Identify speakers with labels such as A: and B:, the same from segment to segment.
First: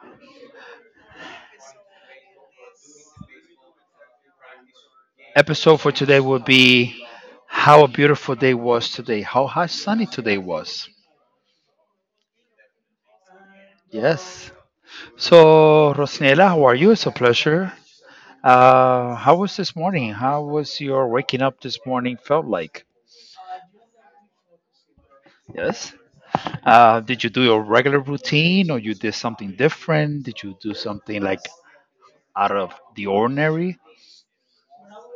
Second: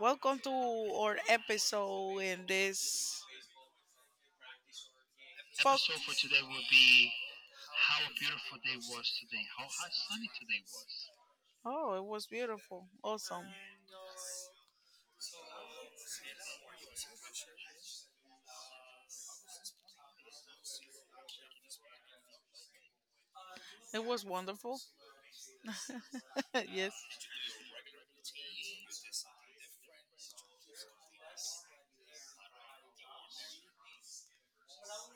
A: Welcome to our episode in this
B: Episode for
A: podcast.
B: today will be how a beautiful day was today, how hot sunny today was.
A: Oh, it was beautiful. Awesome.
B: Yes. So, Rosnella, how are you? It's a pleasure. How was this morning? How was your waking up this morning felt like?
A: It was wonderful.
B: Yes.
A: Yes.
B: Did you do your regular routine or you did something different? Did you do something like out of the ordinary?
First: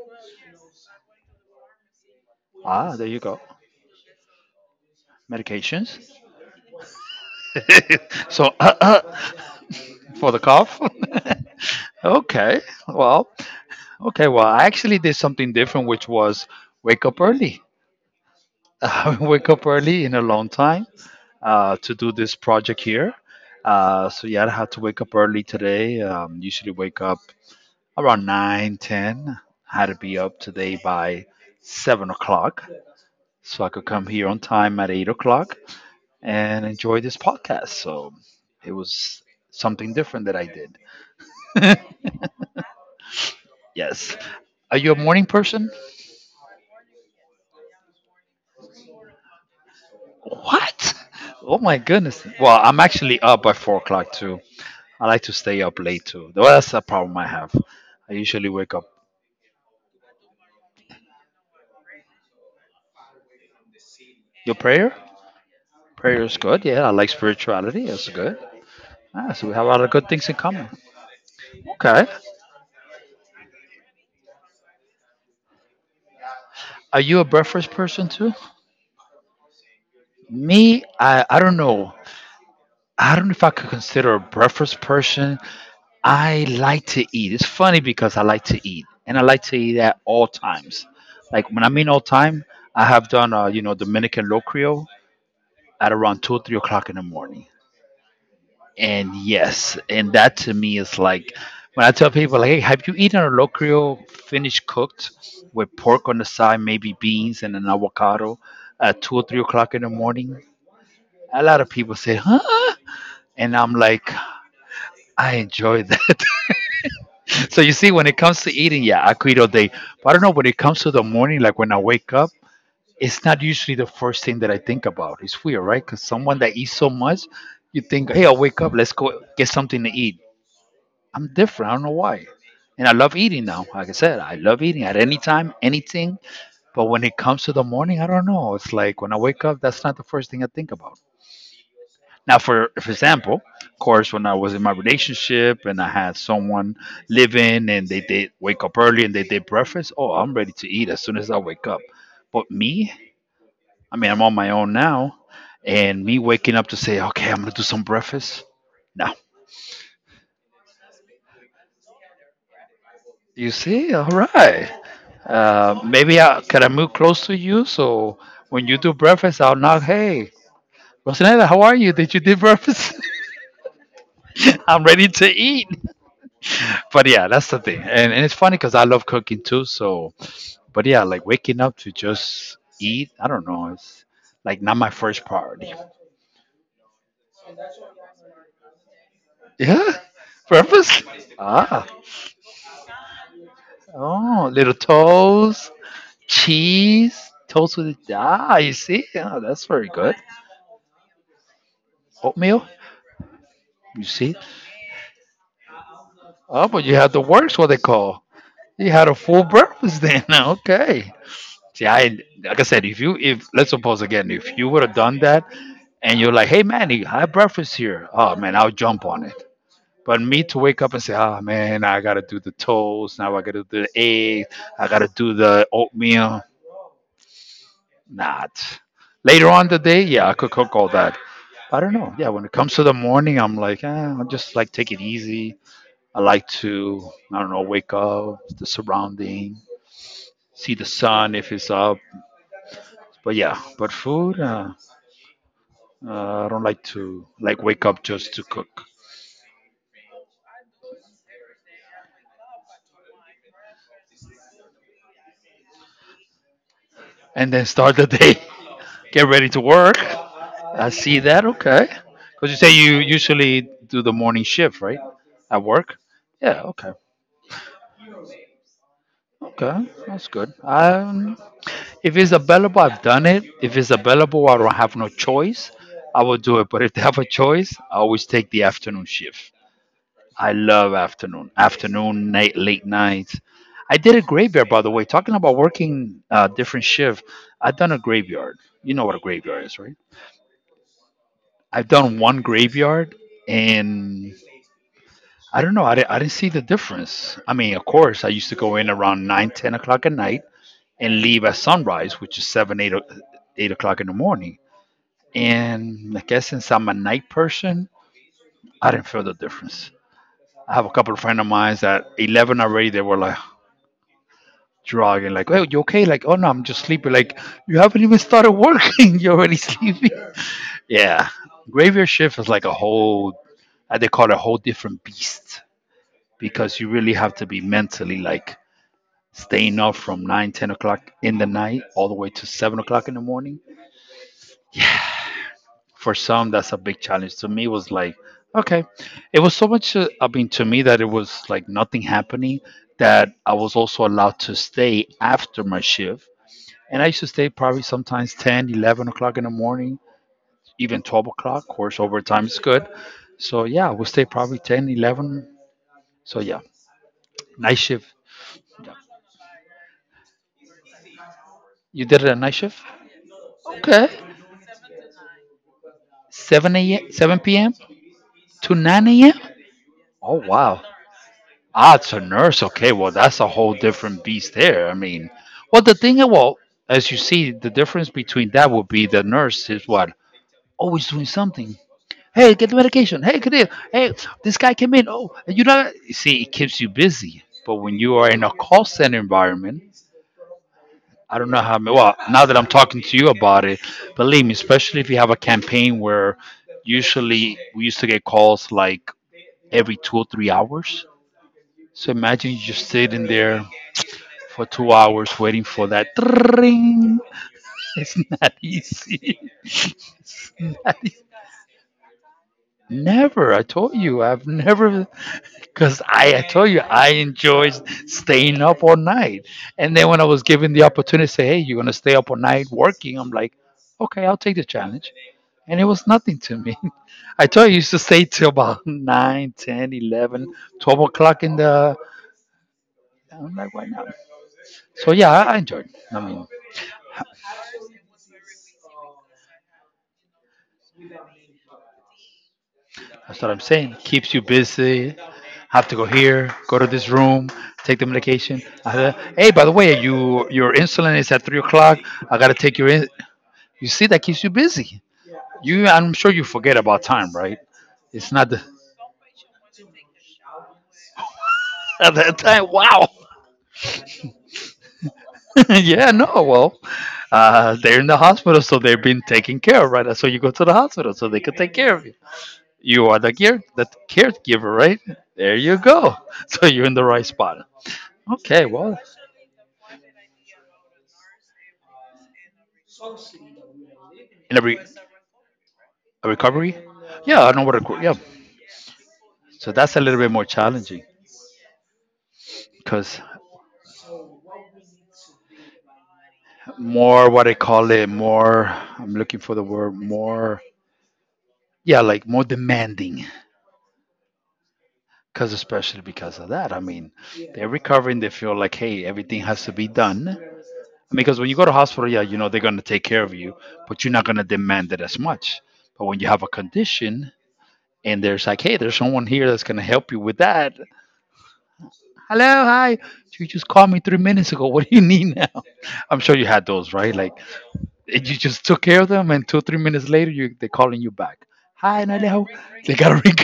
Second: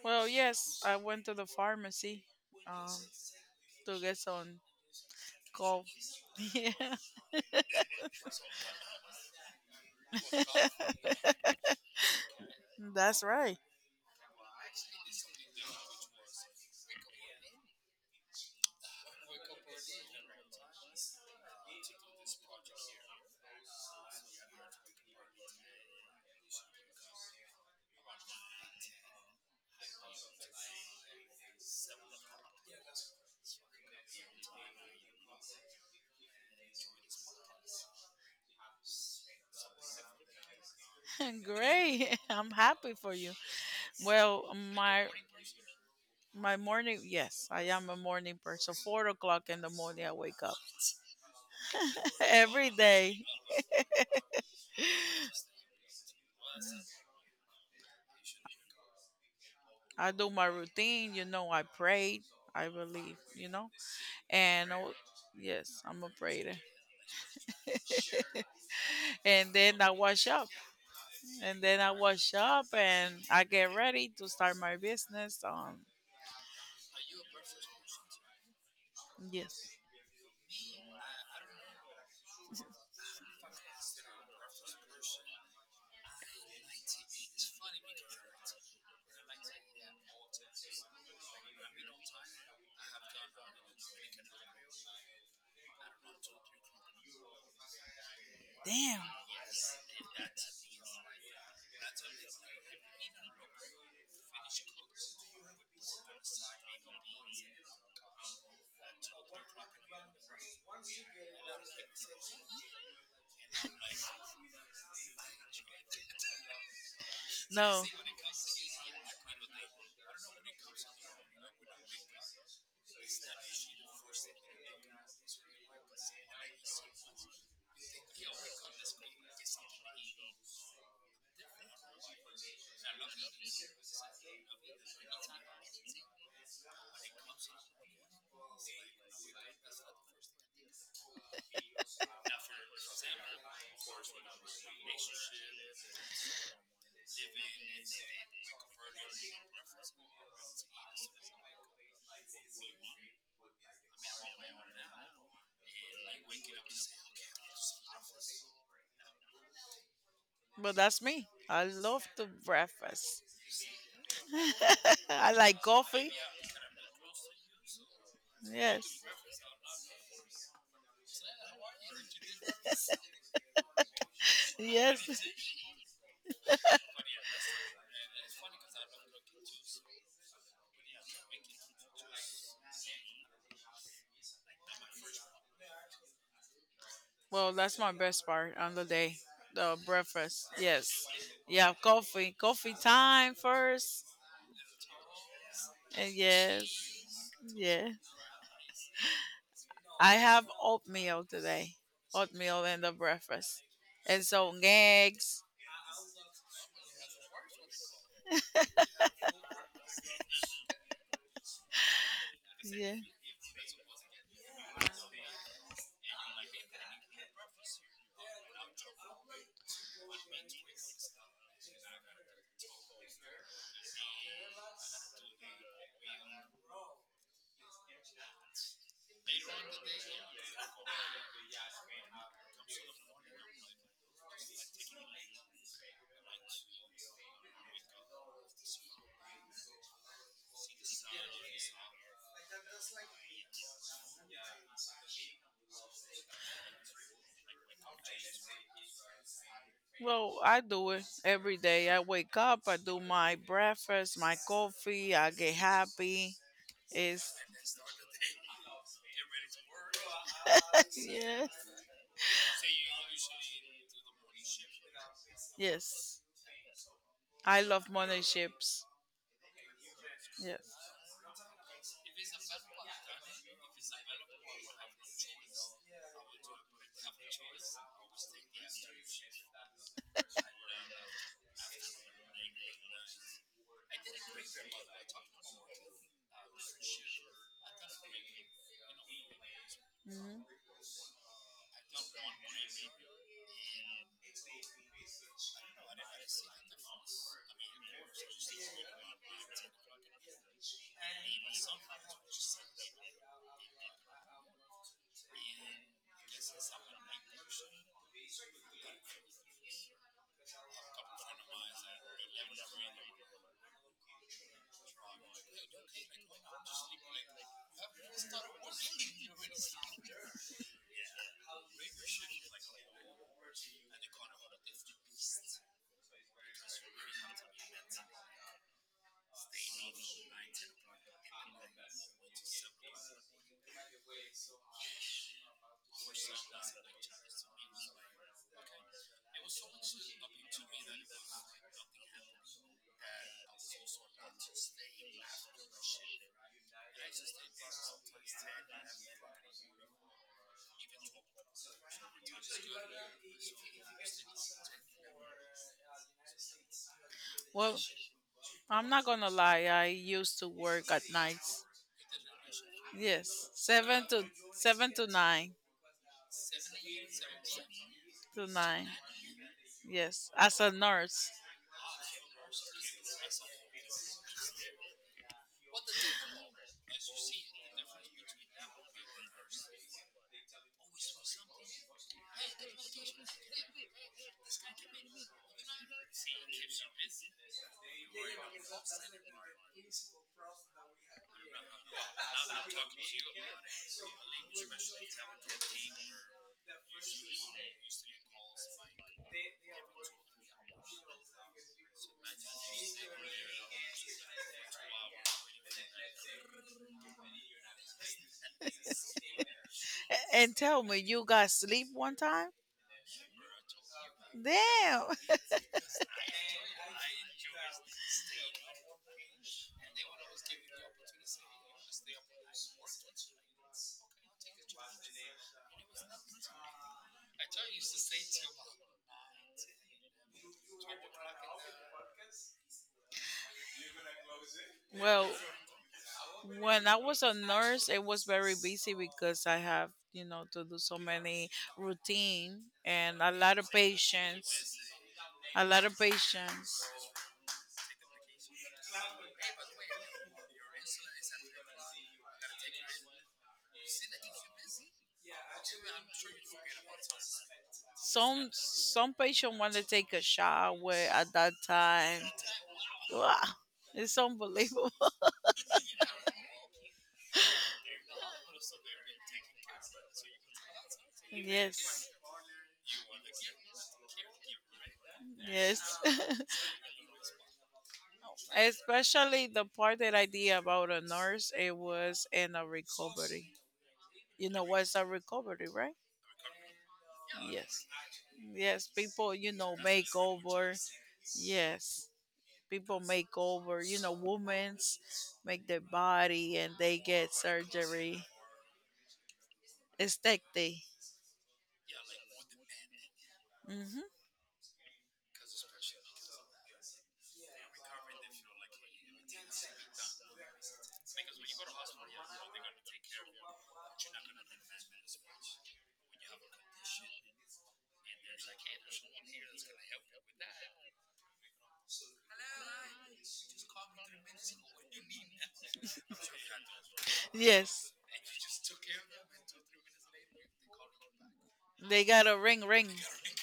A: Well, yes, I went to the pharmacy um,
B: Ah, there you go.
A: to get some cough.
B: Medications.
A: Yeah.
B: So for the cough. Okay.
A: That's
B: Well,
A: right.
B: okay, well, I actually did something different, which was wake up early. I wake up early in a long time to do this project here. So yeah, I had to wake up early today. Usually wake up around 9, 10. I had to be up today by 7 o'clock so I could come here on time at 8 o'clock and enjoy this podcast. So it was something different that I did.
A: Great. I'm happy for you.
B: Yes.
A: Well,
B: Are you a
A: my
B: morning person?
A: my morning, yes, I am a morning person. 4 o'clock in the morning, I wake up
B: What? Oh my goodness. Well,
A: every
B: I'm actually
A: day.
B: up by 4 o'clock too. I like to stay up late too. Well, that's a problem I have. I usually wake up.
A: I do my routine, you know, I prayed, I believe, you know.
B: Your
A: And I, wa-
B: prayer?
A: yes, I'm a
B: Prayer is
A: prayer.
B: good. Yeah, I like spirituality. That's good. Ah, so
A: And
B: we have a
A: then
B: lot
A: I
B: of good
A: wash
B: things in
A: up.
B: common.
A: And then I
B: Okay.
A: wash up and I get ready to start my business. Um,
B: Are you a breakfast person too?
A: yes.
B: Me, I don't know. I don't know if I could consider a breakfast person. I like to eat. It's funny because I like to eat, and I like to eat at all times. Like when I mean all time, I have done, Dominican locrio at around 2, or 3 o'clock in the morning.
A: Damn.
B: And yes, and that to me is like when I tell people, like, hey, have you eaten a locrio finished cooked with pork on the side, maybe beans and an avocado at 2 or 3 o'clock in the morning? A lot of people say, huh? And I'm like, I enjoy that. So you
A: No.
B: see, when it comes to eating, yeah, I quit all day. But I don't know when it comes to the morning, like when I wake up, it's not usually the first thing that I think about. It's weird, right? Because someone that eats so much, you think, hey, I'll wake up, let's go get something to eat. I'm different. I don't know why. And I love eating now. Like I said, I love eating at any time, anything. But when it comes to the morning, I don't know. It's like when I wake up, that's not the first thing I think about. Now, for example, of course, when I was in my relationship and I had someone living and they did wake up early and they did breakfast, oh, I'm ready to eat as soon as I wake up. But me, I mean, I'm on my own now, and me waking up to say, okay, I'm gonna do some breakfast. No,
A: But that's me. I love to breakfast.
B: you see, all right.
A: I like coffee.
B: Maybe I can I move close to you so when you do
A: Yes.
B: breakfast, I'll knock. Hey, Rosanella, how are you? Did you do breakfast? I'm ready
A: Yes.
B: to eat. But yeah, that's the thing, and it's funny because I love cooking too. So, but yeah, like waking up to just eat, I don't know, it's like not my first priority.
A: Well, that's my best part on the day. The
B: Yeah,
A: breakfast. Yes.
B: breakfast.
A: Yeah,
B: Ah,
A: coffee. Coffee time first.
B: oh, little toast, cheese,
A: Yes,
B: toast
A: yeah.
B: with ah, you see, yeah, that's very good.
A: I have oatmeal today,
B: Oatmeal,
A: oatmeal in the breakfast,
B: you
A: and
B: see.
A: so eggs.
B: Oh, but you had the works, what they call. You had a full breakfast then. Okay. See, I like I said,
A: Yeah.
B: if let's suppose again, if you would have done that, and you're like, hey Manny, I have breakfast here. Oh man, I'll jump on it. But me to wake up and say, oh man, I gotta do the toast. Now I gotta do the egg. I gotta do the oatmeal. Not later on the day. Yeah, I could cook all that. I don't know. Yeah, when it comes to the morning, I'm like, eh, I just like take it easy. I like to, I don't know, wake up, the surrounding, see the sun if it's up. But yeah, but food. I don't like to like wake up just to cook
A: Well, I do it every day. I wake up, I do my breakfast, my coffee. I get happy. Is
B: and then start the day, get ready to work. I see that.
A: yes,
B: Okay, because you say you usually do the morning shift, right? At work.
A: yes.
B: Yeah. Okay.
A: I love morning shifts.
B: Okay, that's good.
A: Yes.
B: If it's available, I've done it. If it's available, I don't have no choice. I will do it. But if they have a choice, I always take the afternoon shift. I love afternoon. Afternoon, night, late nights. I did a graveyard, by the way. Talking about working different shift, I've done a graveyard. You know what a graveyard is, right?
A: Hmm.
B: I've done one graveyard, and I don't know. I didn't see the difference. I mean, of course, I used to go in around 9, 10 o'clock at night and leave at sunrise, which is 7, 8 o'clock in the morning. And I guess since I'm a night person, I didn't feel the difference. I have a couple of friends of mine that 11 already, they were like, drug and like, oh, you okay? Like, oh no, I'm just sleepy. Like, you haven't even started working. You're already sleepy. Yeah. Graveyard shift is like a whole, I- They call it a whole different beast because you really have to be mentally like staying up from 9, 10 o'clock in the night all the way to 7 o'clock in the morning. For some, that's a big challenge. To me, it was like, okay. It was so much, I mean, to me, that it was like nothing happening that I was also allowed to stay after my shift. And I used to stay probably sometimes 10, 11 o'clock in the morning, even 12 o'clock. Of course, overtime is good. So, yeah, we'll stay probably 10, 11. So, yeah, night
A: Well,
B: shift.
A: I'm not gonna lie. I used to work at nights.
B: You did it at night shift?
A: Yes, seven
B: Okay.
A: to seven to nine
B: 7 a.m., 7 p.m.
A: to
B: to
A: nine.
B: 9 a.m.?
A: Yes,
B: Oh,
A: as a
B: wow.
A: nurse.
B: Ah, it's a nurse. Okay, well, that's a whole different beast there. I mean, well, the thing, well, as you see, the difference between that would be the nurse is what? Always doing something. Hey, get the medication. Hey, Kadil. Hey, this guy came in. Oh, you know, see, it keeps you busy. But when you are in a call center environment, I don't know how. Well, now that I'm talking to you about it, believe me, especially if you have a campaign where usually we used to get calls like every 2 or 3 hours. So imagine you just sitting there for 2 hours waiting for that. Ring. It's not easy. It's
A: And tell
B: not.
A: me, you got sleep one time?
B: Never. I told you I've
A: Damn.
B: never because I told you I enjoy staying up all night. And then when I was given the opportunity to say, "Hey, you're gonna stay up all night working," I'm like, "Okay, I'll take the challenge." And it was nothing to me. I told you I used to stay till about 9, 10, 11, 12 o'clock in the. I'm like, why not? So
A: Well,
B: yeah, I enjoyed. I mean,
A: when I was a nurse, it was very busy because I have, you know, to do so many routine and a
B: that's what
A: lot
B: I'm
A: of
B: saying. Keeps you
A: patients.
B: busy.
A: A lot
B: Have to
A: of
B: go here, go to
A: patients.
B: this room, take the medication. I said, hey, by the way, your insulin is at 3 o'clock. I gotta take your. In-. You see, that keeps you busy. You, I'm sure you forget about time, right? It's
A: Some
B: not the,
A: some patient want to take a shower at that
B: at
A: time.
B: that time. Wow.
A: Wow, it's unbelievable.
B: yeah. No. Well, they're in the hospital, so they're being taken care of, right? So you go to the hospital, so they can take care of
A: Yes.
B: you. You are the caregiver, right? There you
A: Yes.
B: go. So you're in the right spot. Okay, well,
A: Especially the part that I did about a nurse, it was in a recovery. You
B: in a
A: know
B: re-
A: what's a recovery, right?
B: a recovery. Yeah, I know what.
A: Yes.
B: Reco- Yeah,
A: Yes, people, you
B: so
A: know,
B: that's a
A: make
B: little bit more
A: over.
B: challenging
A: Yes. People
B: because
A: make over, you know, women's make their body and they
B: more
A: get
B: what I call it
A: surgery.
B: more. I'm looking for the word
A: Esthetic.
B: more.
A: That.
B: Yeah, like more demanding.
A: Hmm.
B: Because especially because of that, I mean, they're recovering. They feel like, hey, everything has to be done. Because when you go to hospital, yeah, you know they're gonna take care of you, but you're not gonna demand it as much. But when you have a condition and there's like, hey, there's someone here that's gonna help you with that. Hello, hi. You just called me 3 minutes ago. What do you need now? I'm sure you had those, right? Like
A: Yes.
B: and you just took care of them, and two, 3 minutes later, you they're calling you back. Hi,
A: They got a
B: Nalia.
A: ring ring.
B: They got a ring.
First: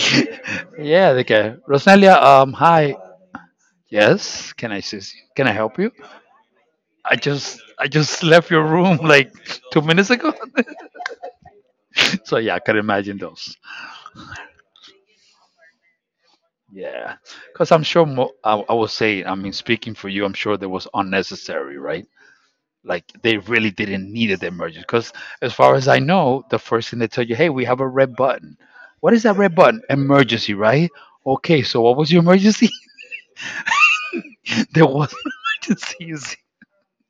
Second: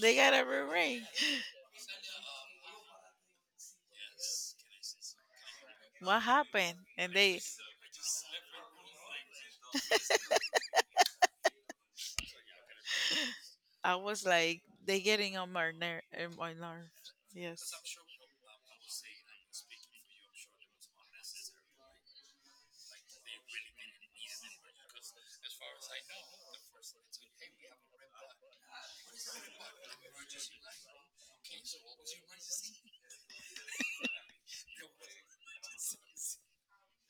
A: They got a ring ring.
B: yeah, they can. Rosalia, hi. Yes, can I assist you? Can I help you?
A: What happened? And they
B: I just left your room like 2 minutes ago. so yeah, I can imagine those.
A: I was like, they getting on my ner- on my nerves.
B: Yeah, because
A: Yes.
B: I'm sure. I was saying, I mean, speaking for you, I'm sure that was unnecessary, right? Like they really didn't need the emergency. Because as far as I know, the first thing they tell you, hey, we have a red button. What is that red button? Emergency, right? Okay, so what was your emergency? There was no emergency. You see.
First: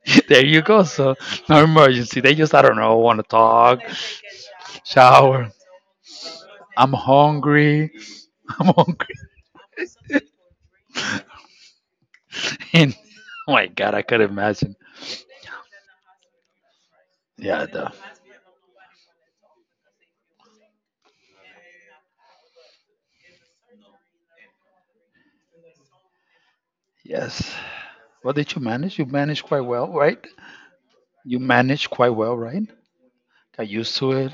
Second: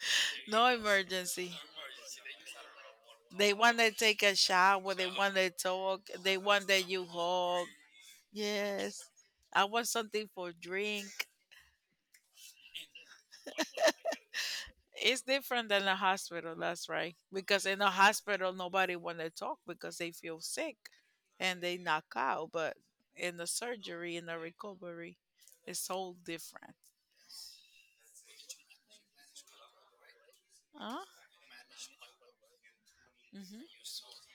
B: There you
A: No
B: go. So
A: emergency.
B: no emergency. They just I don't know want to
A: They want
B: talk,
A: to take a shower. They want to
B: shower.
A: talk. They want that
B: I'm
A: you hug.
B: hungry. I'm
A: Yes.
B: hungry.
A: I want something for drink.
B: And oh my God, I could imagine.
A: It's different than a hospital. That's right. Because
B: Yeah,
A: in a
B: the,
A: hospital, nobody want to talk because they feel sick and they knock out. But in the surgery, in the recovery, it's so different.
B: yes. What did you manage? You managed quite well, right?
A: Huh?
B: You managed quite well, right? Got
A: Hmm.
B: used to it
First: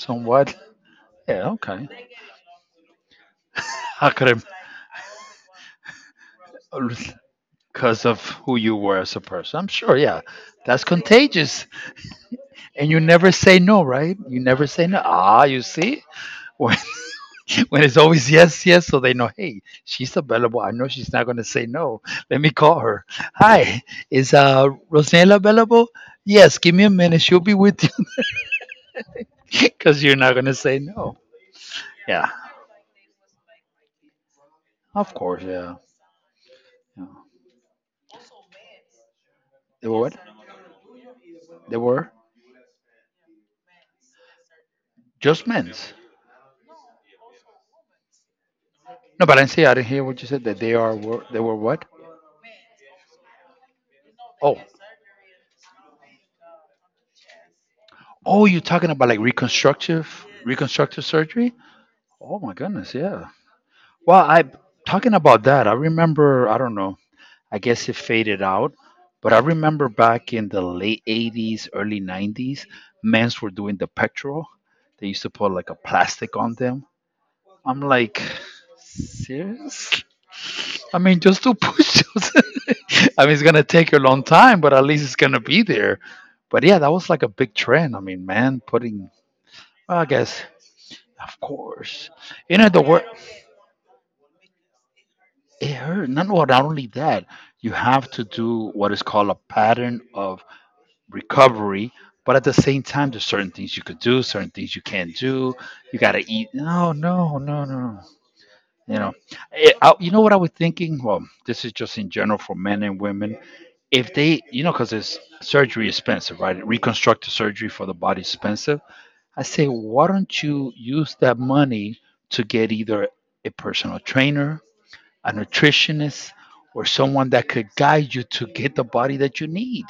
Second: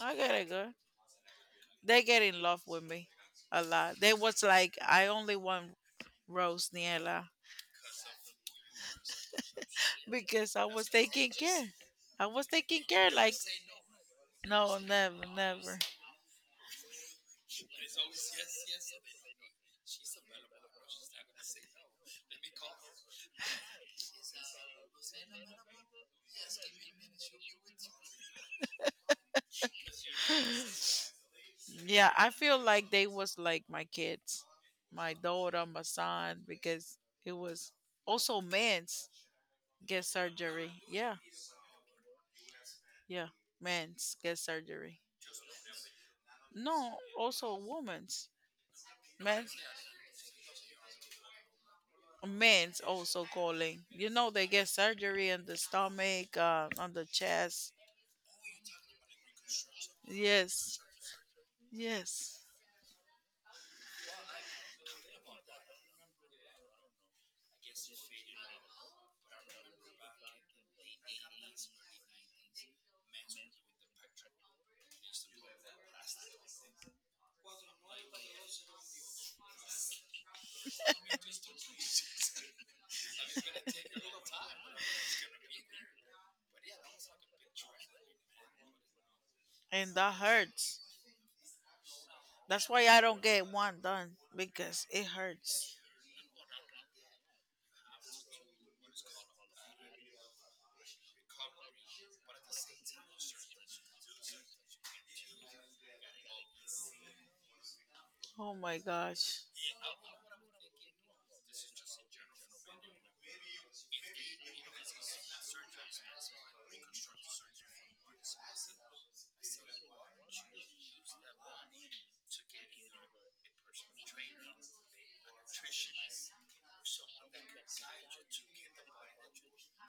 A: I gotta go.
B: Yeah, okay.
A: They get in love with me a lot.
B: I
A: They was
B: could
A: like, I only want Rose
B: I?
A: Niela
B: Because of who you were as a person. I'm sure, yeah.
A: because I
B: That's
A: was taking care.
B: contagious.
A: I was taking
B: And you
A: care.
B: never
A: Like,
B: say no, right? You never
A: no,
B: say no.
A: never,
B: Ah, you
A: never.
B: see? When when it's always yes, yes, so they know, hey, she's available. I know she's not going to say no. Let me call her. Hi, is Rosanella available? Yes, give me a minute. She'll be with you because you're not going to say no.
A: Yeah, I
B: Yeah,
A: feel like they was like my kids, my
B: of course.
A: daughter,
B: Yeah.
A: my son, because
B: Yeah.
A: it was also men's
B: They were
A: get
B: what?
A: surgery. Yeah,
B: They were
A: yeah, men's get surgery.
B: just men's.
A: No, also women's.
B: No, but I
A: Men
B: didn't say, I didn't hear what you said that they are, were, they were what?
A: men's also calling. You know, they
B: Oh,
A: get surgery on the stomach, on the chest.
B: oh, you're talking about like reconstructive,
A: Yes,
B: reconstructive surgery?
A: yes.
B: Oh my goodness, yeah. Well, I talking about that, I remember, I don't know, I guess it faded out, but I remember back in the late 80s, early 90s, men's were doing the petrol. They used to put like a plastic on them. I'm like, serious? I mean, just do push-ups. I mean, it's gonna take a long time, but at least it's gonna be there. But yeah, that was like a big trend. I mean, man, putting,
A: And
B: well, I
A: that
B: guess,
A: hurts.
B: of course, you
A: That's
B: know the
A: why I
B: word.
A: don't get one done because it
B: It
A: hurts.
B: hurt. Not, well, not only that, you have to do what is called a pattern of recovery, but at the same time, there's certain things you could do, certain things you can't do. You gotta eat. No, no, no, no.
A: Oh my
B: You know,
A: gosh.
B: it, I, you know what I was thinking. Well, this is just in general for men and women. If they, you know, because it's surgery is expensive, right? Reconstructive surgery for the body is expensive. I say, why don't you use that money to get either a personal trainer a nutritionist, or someone that could guide you to get the body that you need.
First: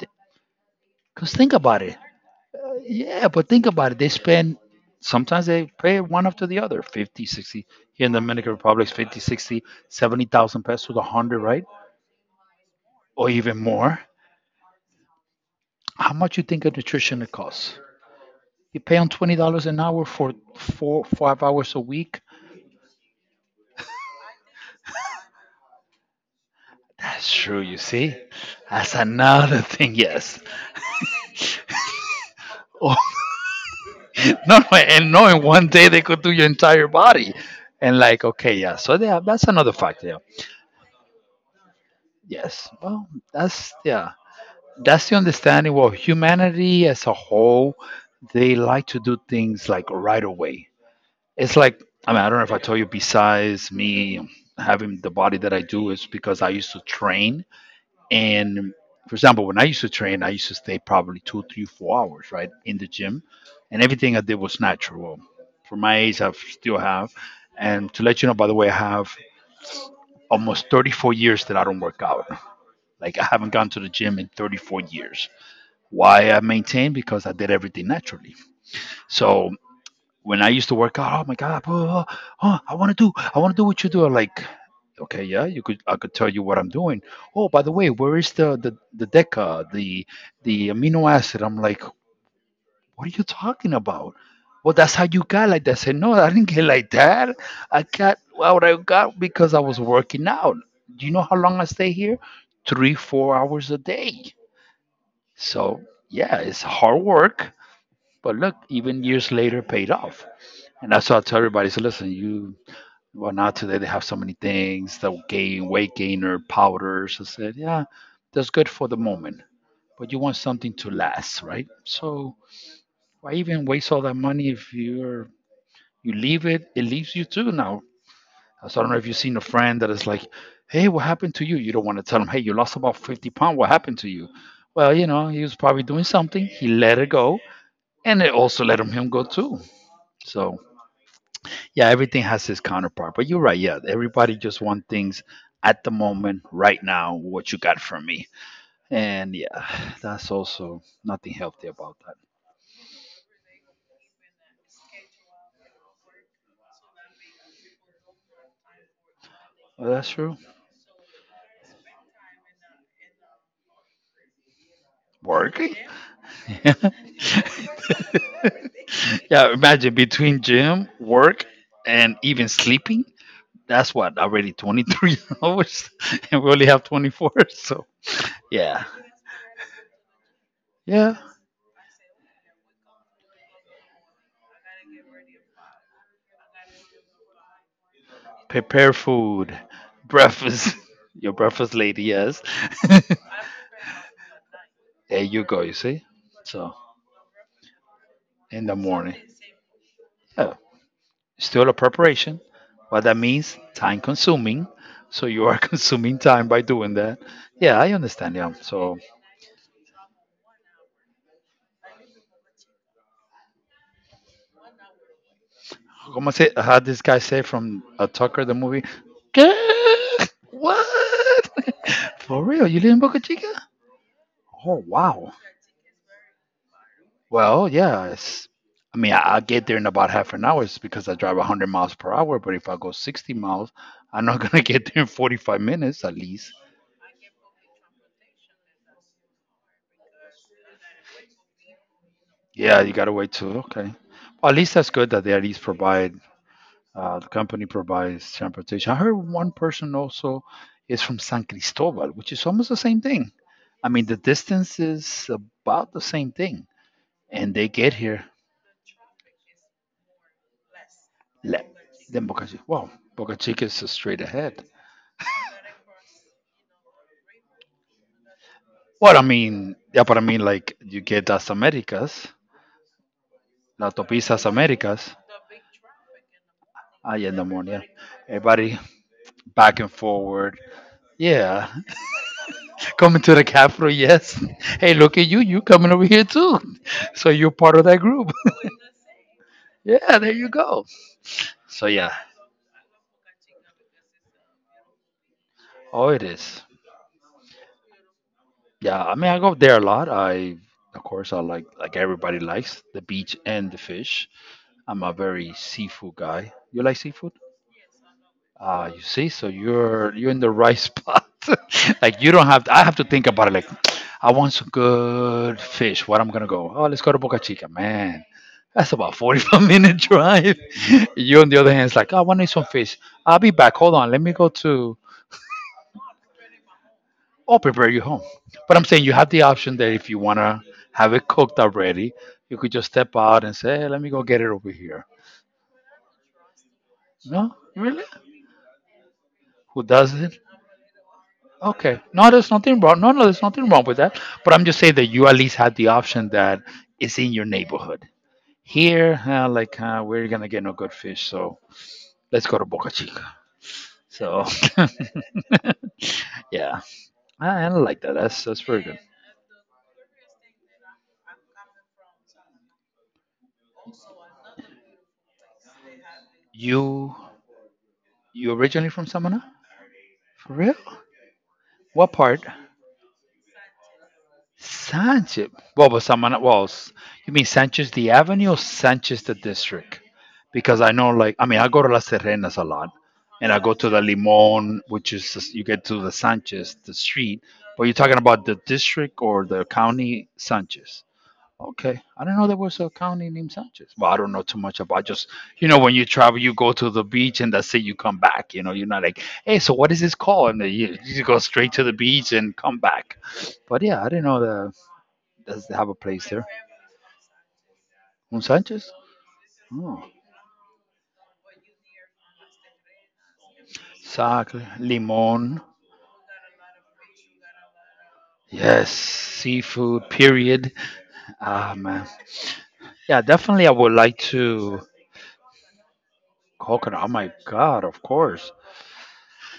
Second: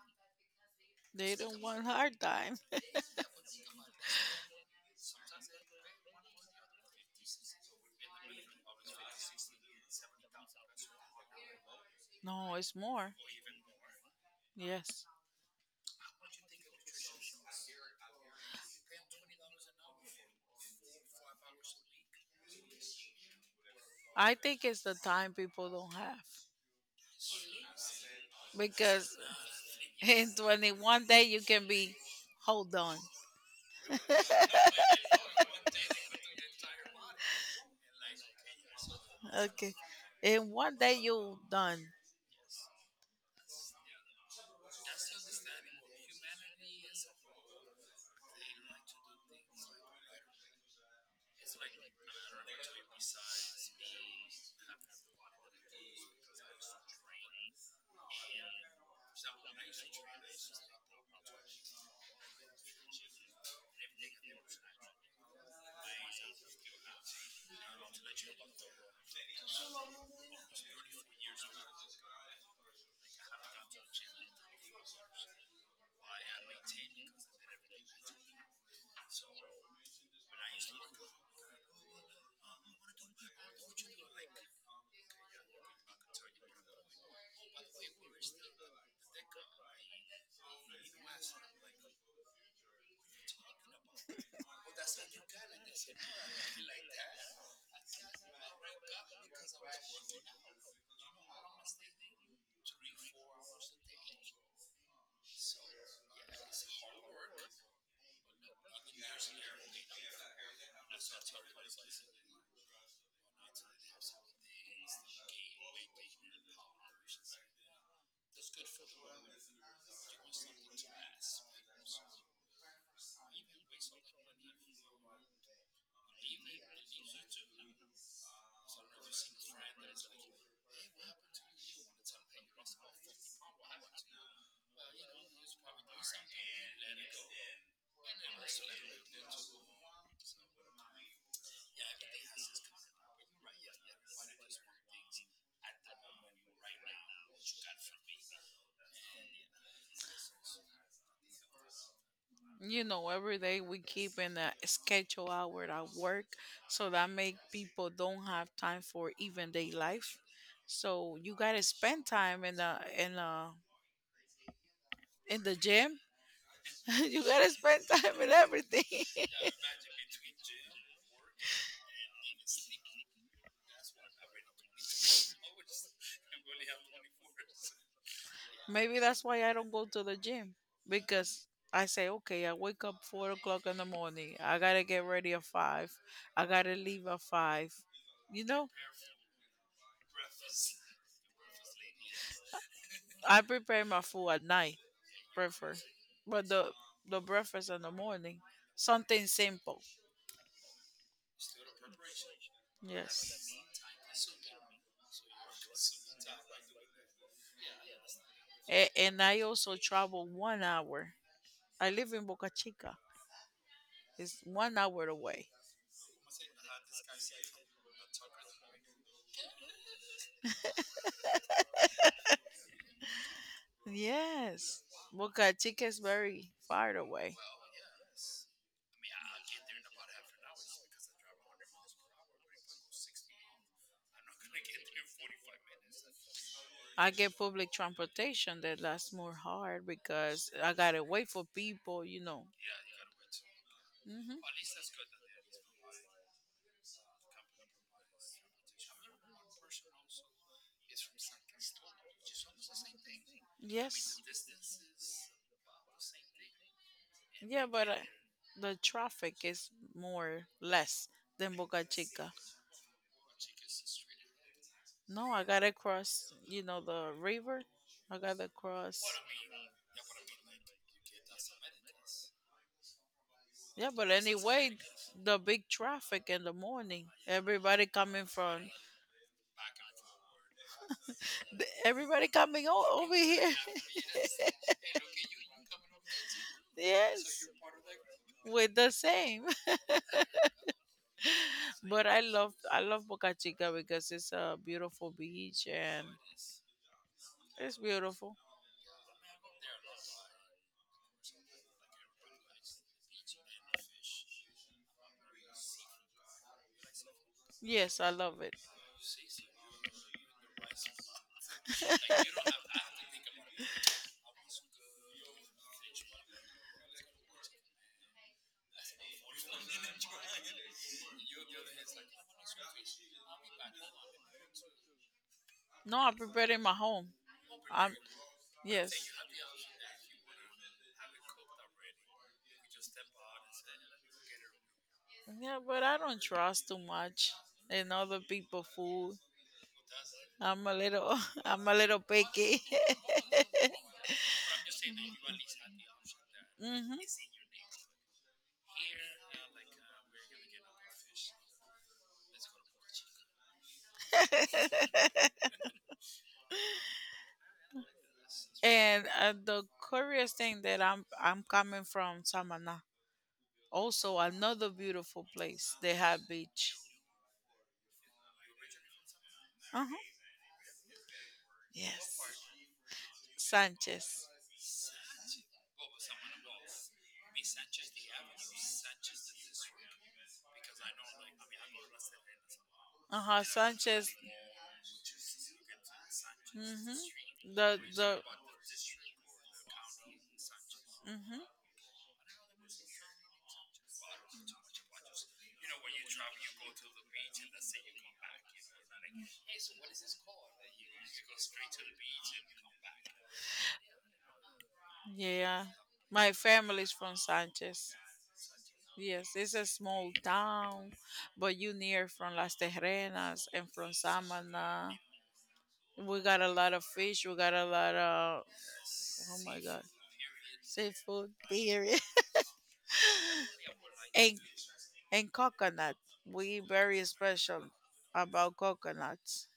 B: Because
A: They
B: think
A: don't
B: about
A: want
B: it.
A: hard time.
B: Yeah, but think about it. They spend, sometimes they pay one after the other 50, 60. Here in the Dominican Republic, it's 50, 60, 70,000 pesos to 100, right?
A: No, it's more.
B: Or even more.
A: Yes.
B: How much you think a nutritionist costs? You pay on $20 an hour for four, 5 hours a week.
A: I think it's the time people don't have
B: That's true, you see. That's
A: because
B: another thing,
A: in
B: yes.
A: 21 day you can be hold
B: Or
A: on.
B: no, no, and no, in 1 day they could do your entire body. And like, okay, yeah. So yeah, that's another
A: Okay.
B: fact. Yeah.
A: In 1 day you done.
B: Yes. Well, that's yeah. That's the understanding. Well, humanity as a whole, they like to do things like right away. It's like I mean, I don't know if I told you. Besides me having the body that I do, is because I used to train. And for example, when I used to train, I used to stay probably two, three, 4 hours, right, in the gym, and everything I did was natural. Well, for my age, I still have. And to let you know, by the way, I have almost 34 years that I don't work out. Like I haven't gone to the gym in 34 years. Why I maintain? Because I did everything naturally. So when I used to work out, oh my God, oh, oh, oh, I want to do, I want to do what you do. I'm like, okay, yeah, you could, I could tell you what I'm doing. Oh, by the way, where is the deca, the amino acid? I'm like, what are you talking about? Well, that's how you got like that. I said, no, I didn't get like that. I got what I got because I was working out. Do you know how long I stay here? Three, 4 hours a day. So yeah, it's hard work but look, even years later, paid off. And that's what I tell everybody. So listen, you well now today they have so many things the gain weight gainer powders. I said, yeah, that's good for the moment, but you want something to last, right? So why even waste all that money if you're you leave it, it leaves you too now. So I don't know if you've seen a friend that is like, hey, what happened to you? You don't want to tell them, hey, you lost about 50 pounds. What happened to you? Well, you know, he was probably doing something. He let it go, and it also let him go too. So yeah, everything has its counterpart. But you're right. Yeah, everybody just want things at the moment, right now, what you got from me. And yeah, that's also nothing healthy about that.
A: You know every day we keep in a schedule hour at work, so that make people don't have time for even day
B: Well, that's
A: life,
B: true.
A: so you gotta spend time in in the the
B: Working?
A: gym.
B: yeah,
A: You gotta spend time in everything.
B: imagine between gym, work, and even sleeping. That's what, already 23 hours? And we only have 24. So yeah,
A: Maybe that's why I don't go to the gym
B: yeah.
A: because I say okay I wake up 4 o'clock in the morning, I gotta get ready at five, I gotta leave at five, you know,
B: Prepare food, breakfast. Your breakfast lady, yes.
A: I prepare my food at night
B: There you go,
A: prefer.
B: you see?
A: But the
B: So,
A: the breakfast in the morning,
B: in the morning.
A: something simple.
B: Yeah. Still a preparation, but that
A: Yes.
B: means time consuming. So, you are consuming time by doing that. Yeah, I understand. Yeah.
A: A-
B: So,
A: and I also travel 1 hour. I live in Boca Chica. It's 1 hour away.
B: como se, how this guy say from Tucker, the movie? "Girl, what? For real? You live in Boca Chica? Oh,
A: Yes.
B: wow.
A: Boca Chica is very far away.
B: Well, yeah. It's, I mean, I get there in about half an hour. It's because I drive 100 miles per hour. But if I go 60 miles, I'm not going to get there in 45 minutes at least.
A: I get public transportation that lasts more hard because I gotta wait for people, you know.
B: Yeah, you gotta wait too. Okay.
A: Hmm.
B: At least that's good that they at least provide the company provides transportation. I heard one person also is from San Cristobal, which is almost the same thing. I mean, the
A: Yes.
B: distance is about the same thing, and
A: Yeah,
B: they
A: but
B: get
A: uh,
B: here.
A: the traffic is more less than
B: Le-
A: Boca
B: then
A: Chica.
B: Boca Chica. Wow, Boca Chica is straight ahead.
A: No, I gotta cross, you know, the river. I gotta cross.
B: Well, I mean, yeah, but I mean, like you get Las Americas, La
A: Yeah, but
B: Autopista Las
A: anyway,
B: Americas.
A: the big traffic in the morning.
B: Ah, yeah, no more. Yeah,
A: Everybody coming from,
B: everybody back and forward. Yeah,
A: everybody coming o- over
B: coming to the
A: here.
B: Cafro, yes. Hey, look at you. You coming over here too. So
A: Yes,
B: you're part of that group.
A: with the same.
B: yeah, there you go. So
A: But
B: yeah,
A: I love Boca Chica because it's a beautiful beach and
B: oh, it is.
A: it's beautiful.
B: Yeah, I mean, I go there a lot. I, of course, I like everybody likes the beach and the fish. I'm a very seafood guy. You like seafood?
A: Yes, I love it.
B: You see, so you're in the right spot. like you don't have. I have to think about it. Like, I want some good fish. What I'm gonna go? Oh, let's go to Boca Chica, man. That's about 45-minute drive. you on the other hand is like, "Oh, I want to eat some fish. I'll be back. Hold on, let me go to.
A: No, I'm in my home.
B: I'll prepare
A: I'm
B: you home. But I'm
A: yes.
B: saying you have the option that if you wanna have it cooked already, you could just step out and say, hey, let me go get it over here.
A: Yeah, but I don't trust too much
B: No,
A: in
B: really?
A: other people' food.
B: Who does it?
A: I'm a little, I'm a little
B: Okay. No, there's
A: picky.
B: nothing wrong. No, no, there's nothing wrong with that. But I'm just saying that you at least had the option that
A: Hmm.
B: is in your neighborhood. Here, like, we're going to get no good fish. So let's go to Boca Chica. So, yeah, I like that. That's very good.
A: And the curious thing that I'm coming from Samana, also another beautiful place. They have beach.
B: You, you originally from Samana?
A: Uh-huh.
B: For real? What
A: Yes.
B: part?
A: Sanchez.
B: Sanchez. What was someone? Well, you mean Sanchez the Avenue or Sanchez the District? Because I know, like, I mean, I go to Las Terrenas a lot,
A: Uh huh.
B: and I go to the
A: Sanchez.
B: Limon, which is you get to the Sanchez, the street.
A: Hmm. The
B: But you're talking
A: the.
B: about the district or the county Sanchez?
A: Hmm.
B: Okay, I don't know there was a county named Sanchez. Well, I don't know too much about. Just you know, when you travel, you go to the beach and that's it. You come back. You know, you're not like, hey, so what is this called? And then you go straight to the beach and come back. But yeah, I didn't know that
A: Yeah,
B: doesn't have a place
A: my
B: there.
A: family's from Sanchez.
B: Un Sanchez?
A: Yes, it's a
B: Oh.
A: small town, but you near from Las Terrenas and from
B: Sac,
A: Samana.
B: limon.
A: We got a lot of fish. We got a lot of
B: Yes,
A: oh my god,
B: seafood, period.
A: seafood,
B: Ah,
A: period,
B: man. Yeah, definitely I would like
A: and
B: to.
A: and coconut. We
B: Coconut.
A: very
B: Oh, my
A: special
B: God, of course.
A: about coconuts.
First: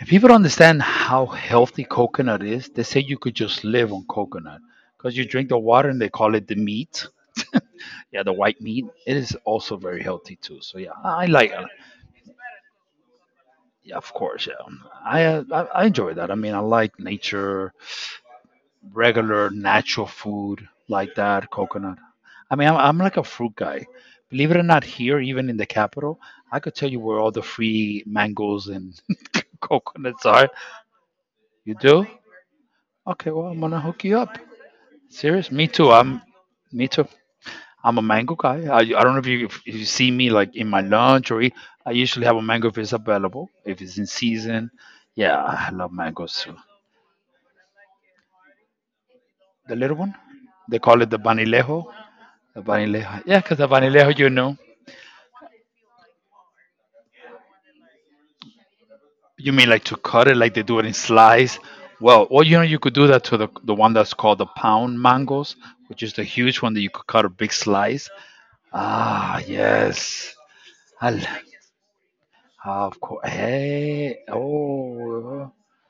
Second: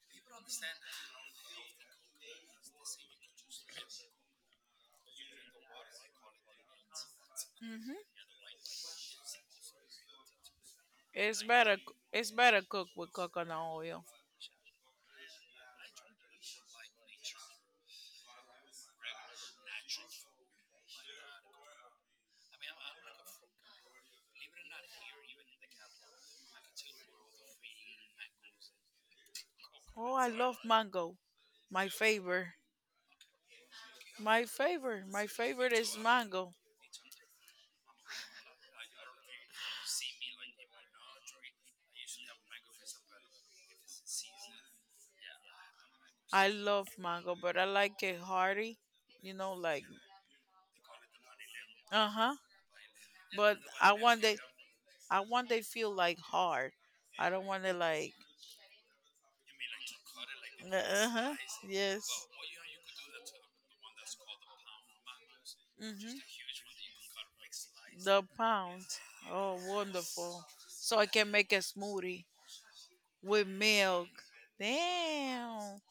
B: If people don't understand how healthy coconut is, they say you could just live on coconut because you drink the water and they call it the meat.
A: Hmm.
B: Yeah, the white meat. It is also very healthy too. So yeah, I
A: It's
B: like.
A: better. It's better cooked with coconut
B: Yeah,
A: oil.
B: of course. Yeah, I enjoy that. I mean, I like nature. Regular natural food like that, coconut. I mean, I'm like a fruit guy. Believe it or not, here, even in the capital, I could tell you where all the free mangoes and
A: Oh,
B: coconuts
A: I
B: are.
A: love mango.
B: You
A: My
B: do?
A: favorite.
B: Okay, well, I'm gonna hook you up.
A: My favorite. My
B: Serious? Me
A: favorite
B: too.
A: is
B: I'm,
A: mango.
B: me too. I'm a mango guy. I don't know if you see me like in my lunch or eat, I usually have a mango if it's available, if it's in season. Yeah, I love mangoes
A: I
B: too.
A: love mango, but I like it hearty. You know,
B: The
A: like
B: little one, they call it the banilejo.
A: uh huh.
B: The vanilejo. Yeah,
A: But
B: because the vanilejo,
A: I want they feel like hard. I don't want it like
B: you mean like to cut it like they do it in
A: uh huh.
B: slice.
A: Yes.
B: Well, or you could do that to the one that's called the pound mangoes, which is
A: Hmm.
B: the huge one that you could cut a big slice.
A: The pound.
B: Ah,
A: Oh,
B: yes.
A: wonderful. So I
B: I l-
A: can make a smoothie
B: of course.
A: with milk.
B: Hey, oh.
A: Damn.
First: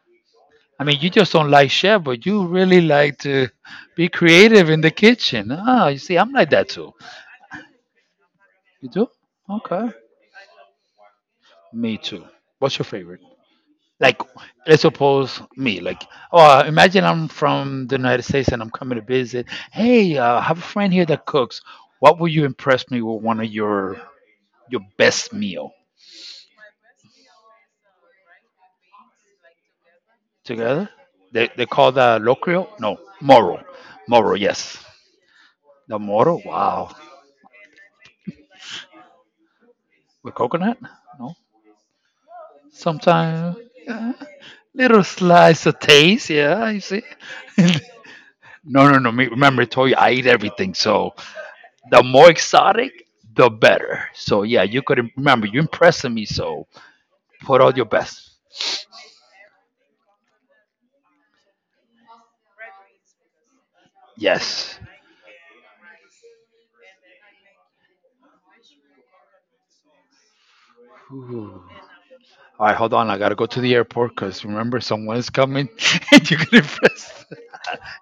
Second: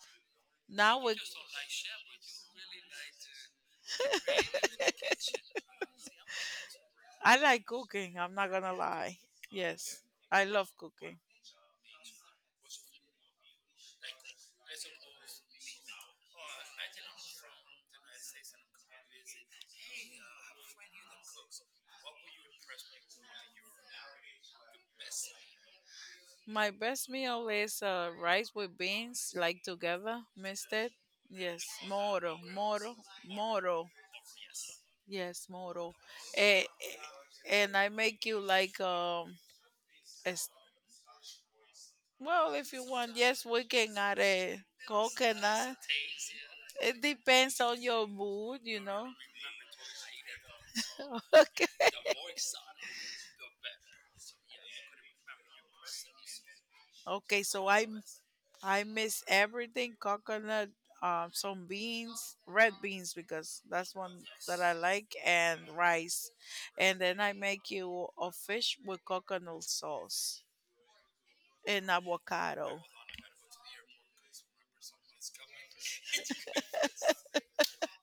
B: I mean,
A: Now
B: you
A: with.
B: just don't like chef, but you really like to be creative in the kitchen. Ah, you see, I'm like that too.
A: I like cooking. I'm not gonna
B: You do?
A: lie.
B: Okay.
A: Yes, I love cooking.
B: Me too. What's your favorite? Like, let's suppose me like, oh, imagine I'm from the United States and I'm coming to visit. Hey, I have a friend here that cooks. What would you impress me with? One of your best meal.
A: My best meal is rice with beans, like together, mixed
B: Together,
A: it.
B: they,
A: Yes,
B: they call that
A: moro,
B: locrio
A: moro,
B: no moro.
A: moro.
B: Moro, yes,
A: Yes, moro.
B: the moro. Wow,
A: And, I make you like
B: with
A: as-
B: coconut. No,
A: well if you want. Yes,
B: sometimes,
A: we can add a
B: little slice
A: coconut.
B: of taste, yeah, you
A: It
B: see.
A: depends on your mood, you
B: No, no,
A: know.
B: no, me, remember, I told you I eat everything, so.
A: Okay.
B: The more exotic, the better. So yeah, you could remember you're impressing me. So
A: Okay,
B: put
A: so
B: all
A: I
B: your best.
A: I miss everything coconut, some beans, red beans because that's one that I
B: Yes.
A: like, and rice. And then I make you a fish with coconut sauce
B: Ooh.
A: and
B: All right,
A: avocado.
B: hold on. I gotta go to the airport because remember someone is coming, and you can impress.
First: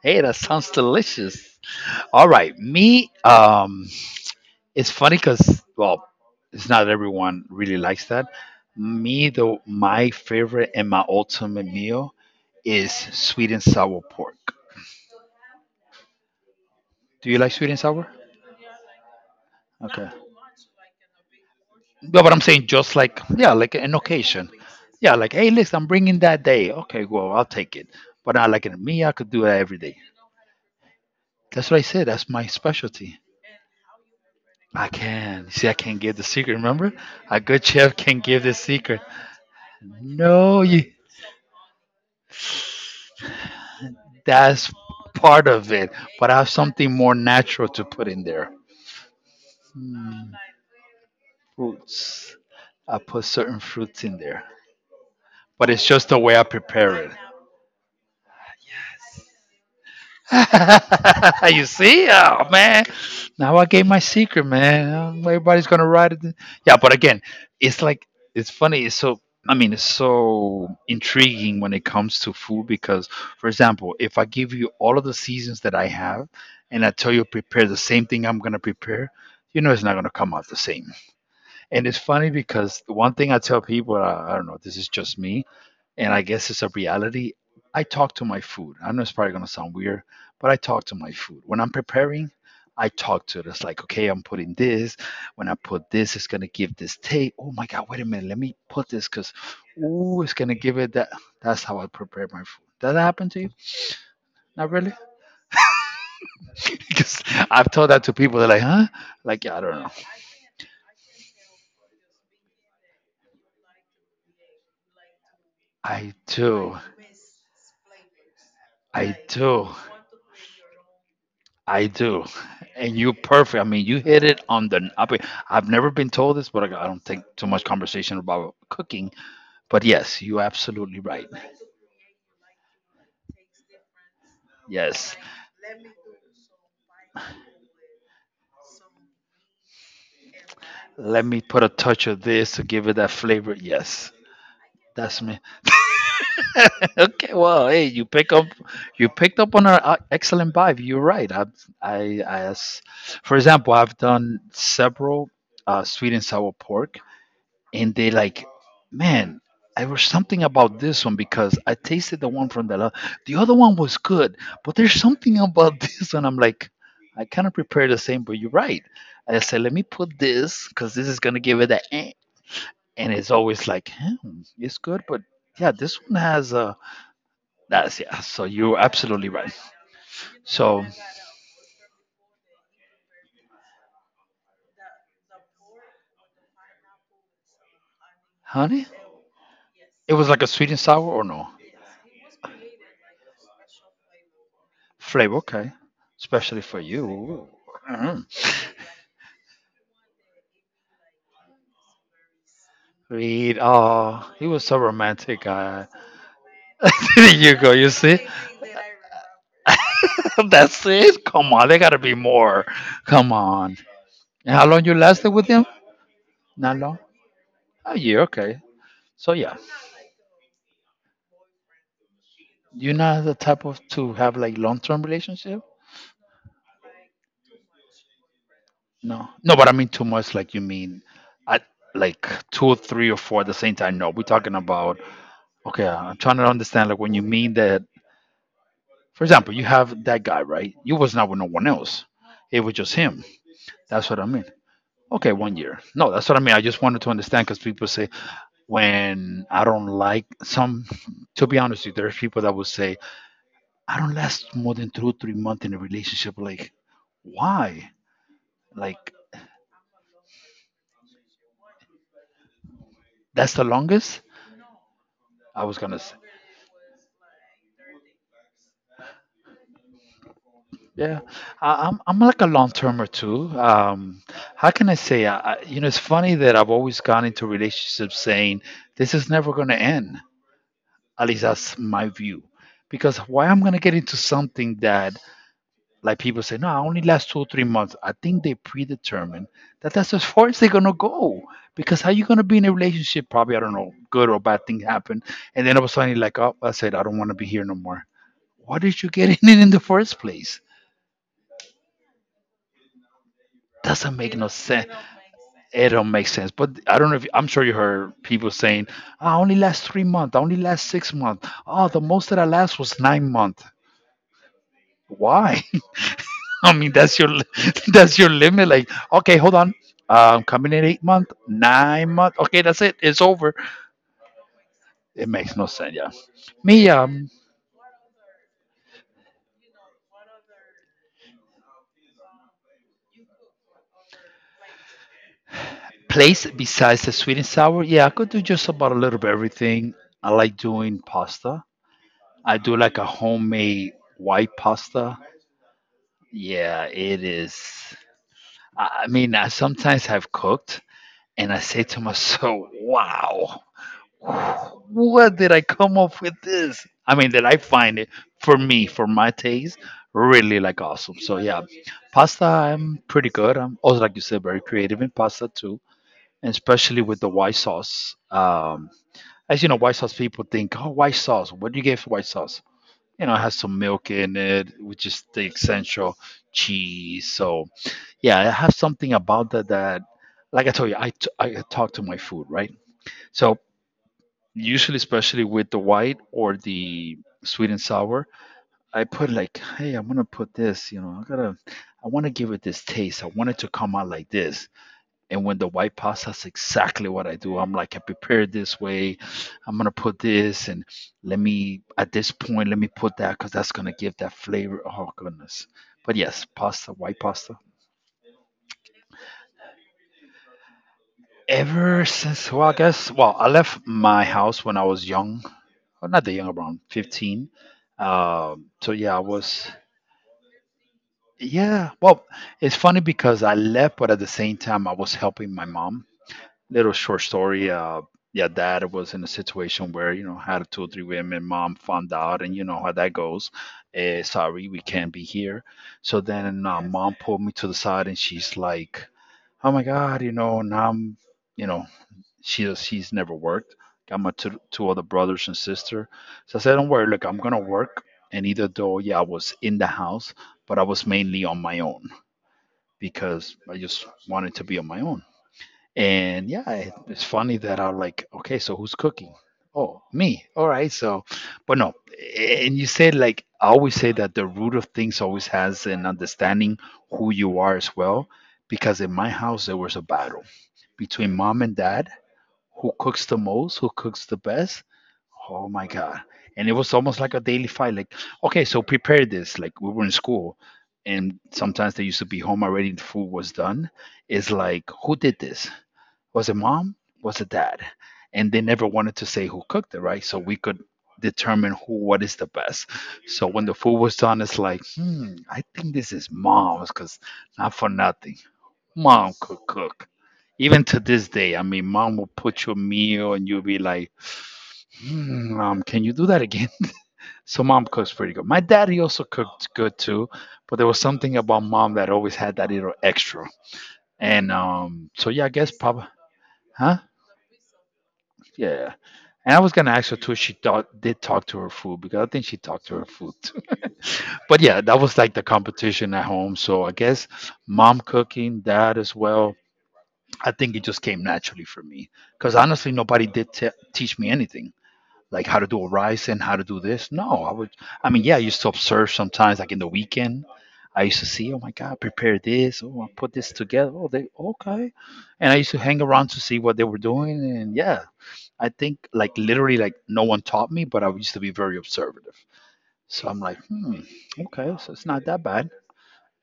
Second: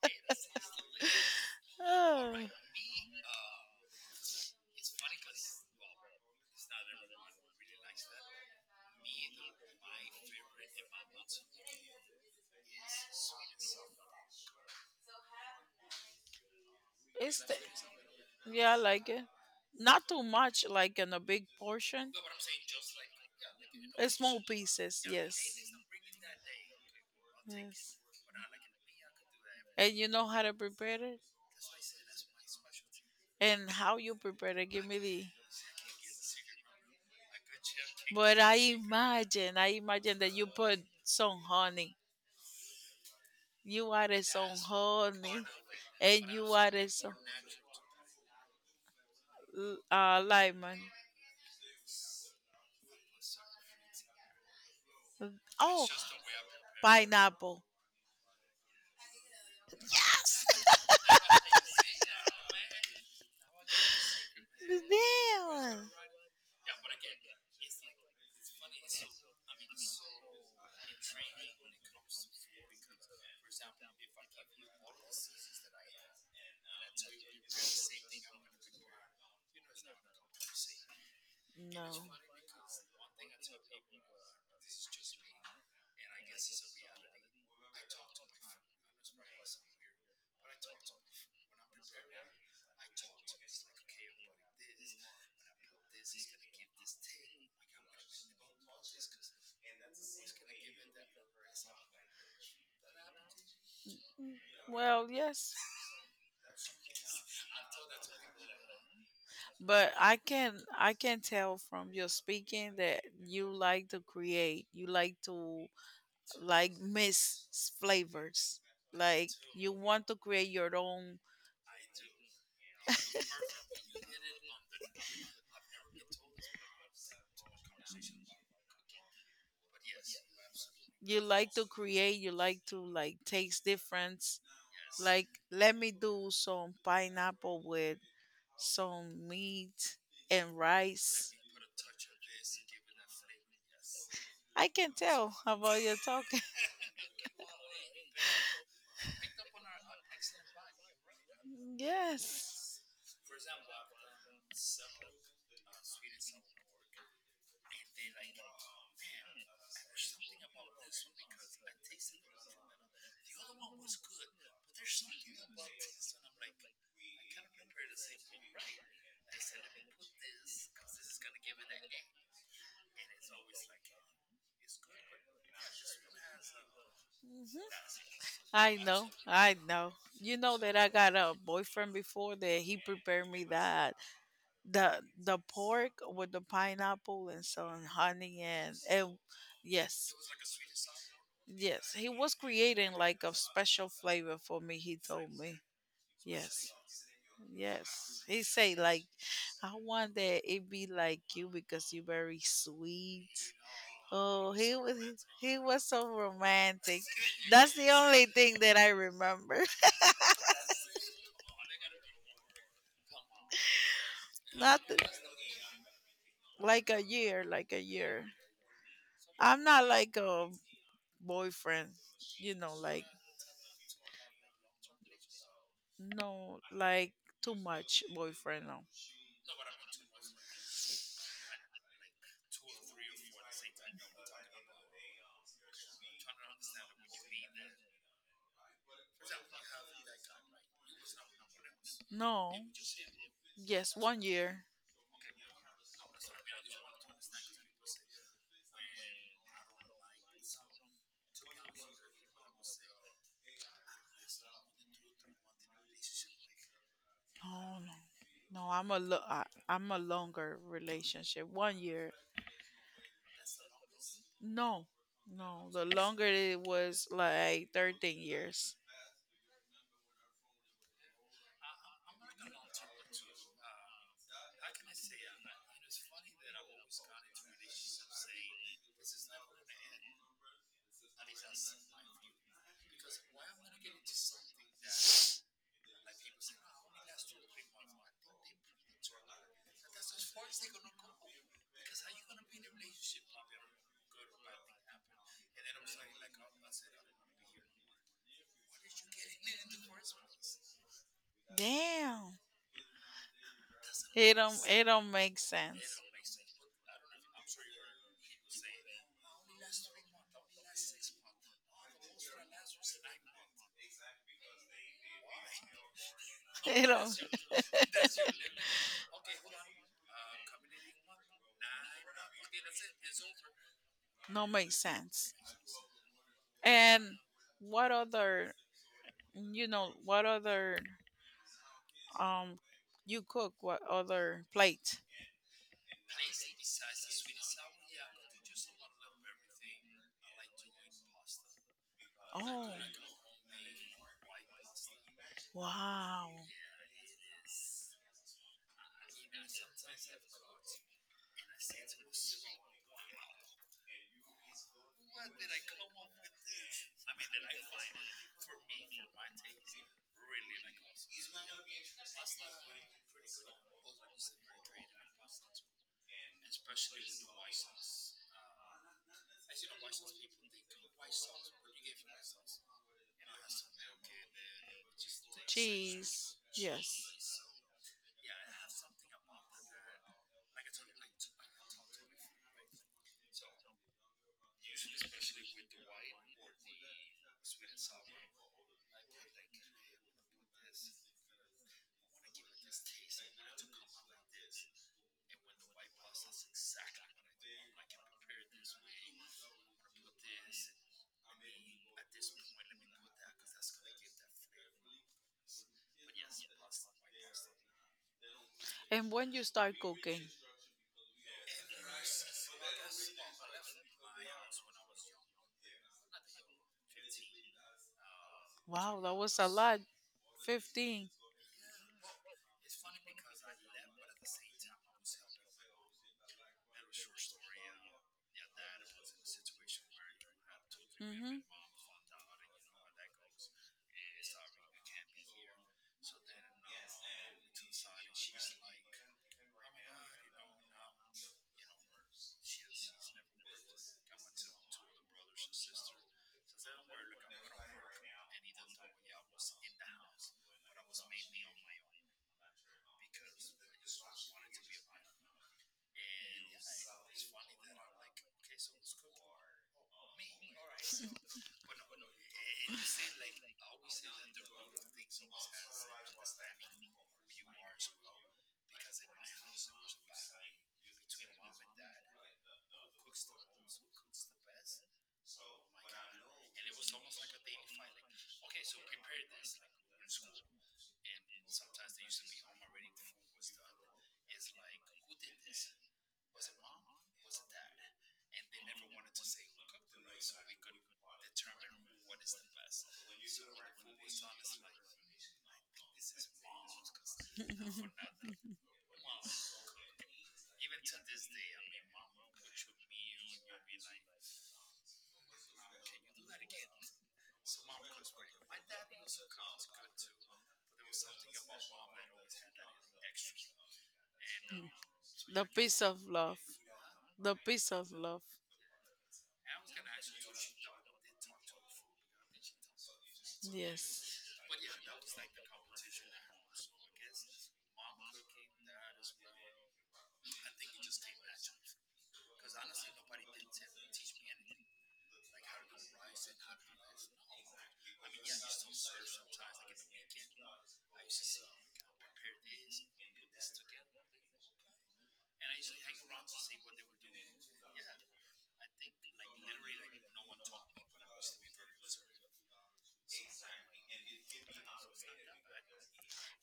B: Hey, that sounds delicious. All
A: Uh,
B: right, me. It's funny because well, it's not everyone really likes that. Me though, my favorite and my ultimate meal is sweet and sour pork. Do you
A: it's
B: like
A: the,
B: sweet and sour?
A: yeah, I like it. Not
B: Okay.
A: too much, like in a big
B: No,
A: portion.
B: but what I'm saying just like yeah, like an
A: Small
B: occasion.
A: pieces,
B: Yeah, like
A: yes.
B: hey, listen, I'm bringing that day. Okay, well, I'll take it.
A: Yes.
B: But not like in me, I could do that every
A: And
B: day.
A: you know how to prepare it?
B: That's what I said. That's my specialty.
A: And how you prepare it. Give
B: I
A: me the.
B: can see. I can give the secret. Remember, a good chef can
A: But
B: give the
A: I
B: secret.
A: imagine, I imagine that you
B: No,
A: put
B: you.
A: some honey. You added some
B: That's
A: honey,
B: part of it. But
A: and
B: I have
A: you added
B: something more
A: some
B: natural to put in there. Mm,
A: lime.
B: Fruits. I put certain fruits in there. But it's
A: Oh,
B: just the way I prepare it.
A: pineapple.
B: You see? Oh man. Now I gave my secret, man. Everybody's gonna
A: Damn.
B: ride it. Yeah, but again, it's like it's funny, it's so I mean it's so intriguing when it comes to food because for example, if I give you all of the seasons that I have and I tell you prepare the same thing I'm gonna prepare, you know it's not gonna come out the same. And
A: No.
B: it's funny because the one thing I tell people, I don't know, this is just me, and I guess it's a reality. I talk to my food. I know it's probably gonna sound weird, but I talk to my food. When I'm preparing, I talk to it. It's like, okay, I'm putting this. When I put this, it's gonna give this taste. Oh my God, wait a minute, let me put this because ooh, it's gonna give it that. That's how I prepare my food. Does that happen to you? Not really?
A: Well, yes.
B: Because I've told that to people. They're like, huh? Like, yeah, I don't know.
A: But I can tell from your speaking that you like to create. You like to
B: I
A: like
B: do.
A: mix flavors.
B: I
A: Like
B: do.
A: you want to create your own.
B: I do, and you're perfect. I mean, you hit it on the. I mean, I've never been told this, but I don't think too much conversation about cooking. But yes, you're absolutely
A: You
B: right.
A: like to create. You like to like taste difference.
B: Yes,
A: Like let me do some pineapple with some meat and
B: let
A: rice.
B: me put a touch of this to give it that flavor. Yes,
A: I can
B: that's
A: tell
B: me.
A: about your talking.
B: Okay, well, hey, you picked up on an excellent vibe. You're right. I, I,
A: Yes.
B: as- for example, I've done several sweet and sour pork. And they like, man, I was something about this one because I tasted the one from the other one was good, but there's something about this one. I'm like, I kind of prepare the same, but you're right. I said, let me put this because this is gonna give it that, eh. And it's always like, it's good, but yeah, this one has
A: Mm-hmm.
B: that's yeah. So
A: I
B: you're
A: know,
B: absolutely right.
A: I know. You know that
B: So,
A: I got a boyfriend before that he prepared me that the pork with the pineapple and some honey
B: honey,
A: and
B: it
A: yes,
B: was like a sweet and sour or no
A: yes, he was creating like a special flavor for me. He told
B: flavor,
A: me
B: okay, especially
A: yes.
B: for you.
A: Yes,
B: Mhm.
A: he say like, I want that it be like you because you're very sweet.
B: Reed. Oh, he
A: Oh,
B: was so romantic.
A: he was so romantic.
B: There you go.
A: That's
B: You
A: the
B: see.
A: only thing that I remember.
B: That's it. Come on, there gotta be more. Come on. And how
A: Not
B: long you lasted with him? Not
A: like
B: long.
A: a year, like a
B: A year,
A: year.
B: okay. So yeah,
A: I'm not like a boyfriend, you know,
B: you're
A: like,
B: not the type of to have like long-term relationship.
A: no, like too much boyfriend, no.
B: No, no, but I mean too much. Like you mean, I like two or three or four at the same time. No, we're talking about. Okay, I'm trying to understand. Like when you mean that. For example, you have that guy, right? You was not with no one else.
A: No.
B: It was just him.
A: Yes,
B: That's what
A: one
B: I mean.
A: year.
B: Okay, 1 year. No, that's what I mean. I just wanted to understand because people say when I don't like some. To be honest, with you, there's people that will say I don't last more than two, 3 months in a relationship. Like,
A: No,
B: why?
A: no, no.
B: Like
A: I'm a longer relationship. 1 year.
B: that's the longest.
A: No,
B: I
A: no.
B: was
A: The
B: gonna say.
A: longer it was like 13 years.
B: Yeah, I'm like a long termer too. How can I say? You know, it's funny that I've always gone into relationships saying this is never going to end. At least that's my view. Because why I'm going to get into something that, like people say, no, I only last 2 or 3 months. I think they predetermine that that's as far as they're going to go. Because how you going to be in a relationship? Probably I don't know, good or bad thing happen, and then all of a sudden you're like, oh, I said I don't want to be here no more. Why did you get in it in the first place?
A: Damn.
B: Doesn't
A: It
B: make no
A: don't it don't make
B: it
A: sense.
B: don't make sense. But I don't know if I'm sure you heard people saying, "I only last 3 months. I only last 6 months. Oh, the most that I last was 9 months. Why? I
A: It
B: mean,
A: don't
B: that's your that's your limit. Like, okay, hold on. I'm coming in 8 month, 9 month. Okay, that's it. It's over.
A: no make
B: It
A: sense.
B: makes no sense. Yeah. Me,
A: And what other you know what other um you cook what other plate?
B: place besides the sweet and sour. Yeah, I could do just about a little bit everything. I like doing pasta. I
A: Oh
B: do like a homemade white pasta.
A: wow.
B: Yeah, it is. I mean, I sometimes have cooked and I say to myself, wow, what did I come up with this? I mean, that I find it for me, for my taste, really like awesome. So, yeah, pasta, I'm pretty good. I'm also, like you said, very creative in pasta too, and especially with the white sauce. As you know, white sauce people think, oh, white sauce, what do you get for white sauce? You know, it has some milk in it, which is the essential
A: Cheese.
B: cheese.
A: Yes.
B: So, yeah it has something about that that like I told you I talk to my food, right? So usually especially with the white or the sweet and sour, I put like hey, I'm gonna put this, you know, I want to give it this taste, I want it to come out like this. And when the white pasta, that's exactly what I do. I'm like, I prepare it this way. I'm gonna put this, and let me at this point let me put that because that's gonna give that flavor. Oh goodness, but yes, pasta, white pasta.
A: And when you start cooking?
B: Ever since, well, I guess, well, I left my house when I was young, or not that young, around 15 so
A: Wow, that
B: yeah, I
A: was a
B: was.
A: lot. 15.
B: Yeah, well, it's funny because I left but at the same time I was helping my mom. Little short story, yeah, dad was in a situation where you know had two or three
A: Mm-hmm.
B: women, mom found out, and you know how that goes. Sorry, we can't be here. So then mom pulled me to the side and she's like, oh my god, you know, now I'm, you know, she's never worked. Got my two other brothers and sister. So I said, don't worry, look, I'm gonna work. And either though, yeah, I was in the house, but I was mainly on my own because I just wanted to be on my own. And yeah, it's funny that I'm like, okay, so who's cooking? Oh, me. All right. So, but no. And you said, like, I always say that the root of things always has an understanding who you are as well. Because in my house there was a battle between mom and dad, who cooks the most, who cooks the best. Oh my god! And it was almost like a daily fight. Like, okay, so prepare this. Like, we were in school, and sometimes they used to be home already. The food was done. It's like, who did this? Was it mom? Was it dad? And they never wanted to say who cooked it, right? So we could determine who, what is the best. So when the food was done, it's like, hmm, I think this is mom's because not for nothing. Mom could cook. Even to this day, I mean, mom will put you a meal and you'll be like, hmm, mom, can you do that again? So mom cooks pretty good. My daddy also cooked good too, but there was something about mom that always had that little extra. And so
A: The
B: yeah, I guess
A: piece of
B: Papa,
A: love.
B: huh?
A: The piece of love.
B: Yeah. And I was gonna ask her too, if she thought, did talk to her food, because I think she talked to her food too.
A: Yes.
B: But yeah, that was like the competition at home. So I guess mom cooking, dad as well. I think it just came naturally for me because honestly, nobody did teach me anything, like how to do a rise and how to do this. No, I would. I mean, yeah, I used to observe sometimes, like in the weekend. I used to see, oh my God, prepare this. Oh, I put this together. Oh, they okay. And I used to hang around to see what they were doing. And yeah, I think like literally, like no one taught me, but I used to be very observative. So I'm like, hmm, okay, so it's not that bad.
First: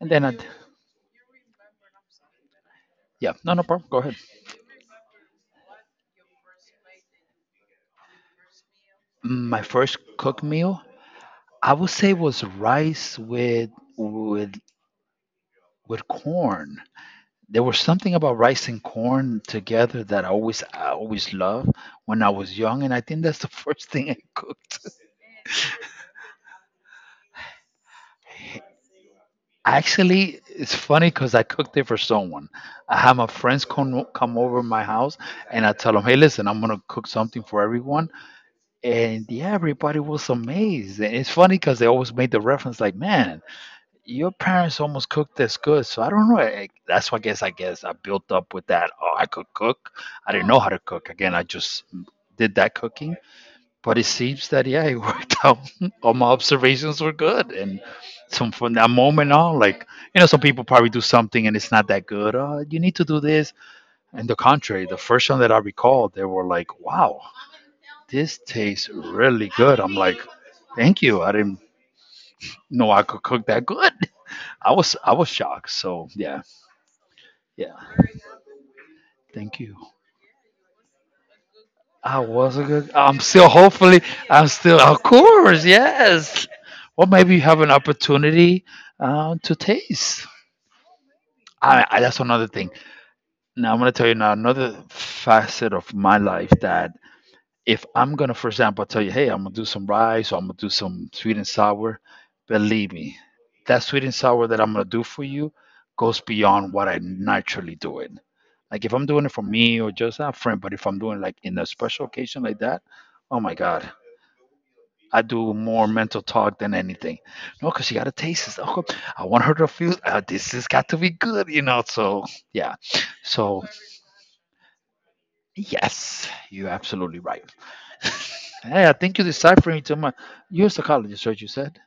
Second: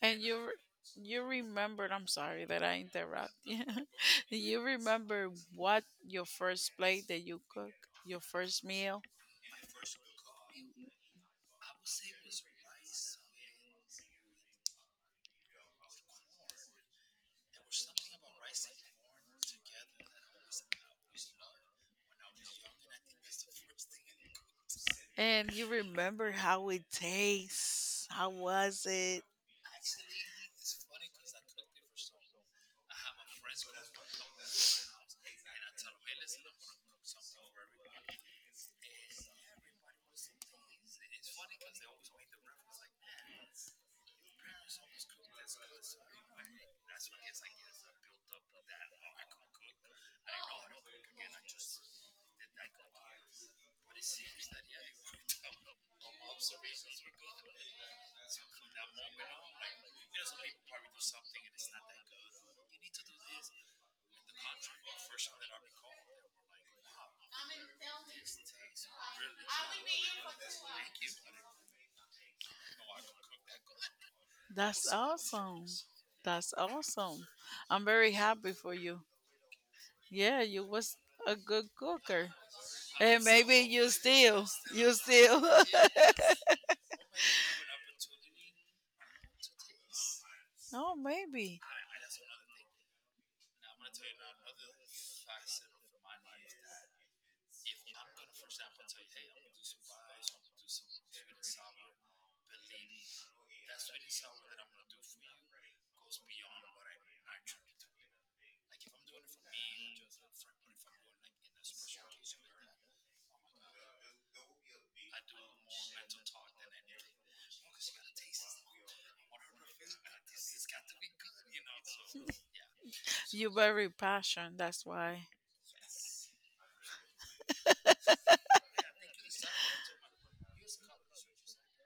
B: And
A: And
B: then I,
A: you remembered, I'm sorry that I interrupt
B: yeah, no, no
A: you.
B: problem. Go ahead.
A: You remember what your first plate that you cook, your first meal?
B: My first cook meal I would say was rice with with corn. There was something about rice and corn together that I always loved when I was young, and I think that's the first thing I cooked.
A: And you remember how it tastes. How was it?
B: Actually, it's funny because I cooked it for someone. I had my friends come over my house, and I tell them, "Hey, listen, I'm gonna cook something for everyone," and yeah, everybody was amazed. And it's funny because they always made the reference, like, "Man, your parents almost cooked this good, so I don't know. I, that's why I guess I guess I built up with that. Oh, I could cook. I didn't know how to cook. Again, I just did that cooking, but it seems that yeah, it worked out. All my observations were good, and so from that moment on, like, you know, some people probably do something and it's not that good. You need to do this. And the contrary, the first one that I recall, they were like, "Wow, this tastes really good." I'm like, "Thank you. I didn't know I could cook that good."
A: That's
B: I was
A: awesome.
B: shocked. So yeah,
A: That's awesome.
B: yeah,
A: I'm very happy for you.
B: thank you.
A: Yeah, you was a good
B: I
A: cooker.
B: was a good. I'm
A: And
B: still
A: maybe you
B: hopefully. I'm
A: still,
B: still,
A: you
B: of
A: still.
B: course, yes. Or maybe you have an opportunity to taste.
A: Oh, maybe.
B: That's another thing. Now I'm gonna tell you now another facet of my life that, if I'm gonna, for example, tell you, hey, I'm gonna do some rice or I'm gonna do some sweet and sour. Believe me, that sweet and sour that I'm gonna do for you goes beyond what I naturally do it. Like, if I'm doing it for me or just a friend, but if I'm doing like in a special occasion like that, oh my God, I do more mental talk than anything. No, because she got to taste this. Oh, I want her to feel this has got to be good, you know. So yeah,
A: You
B: so
A: very passion, that's why.
B: yes, you're absolutely right. Hey, I think you're deciphering too much. You're a psychologist, right? You said.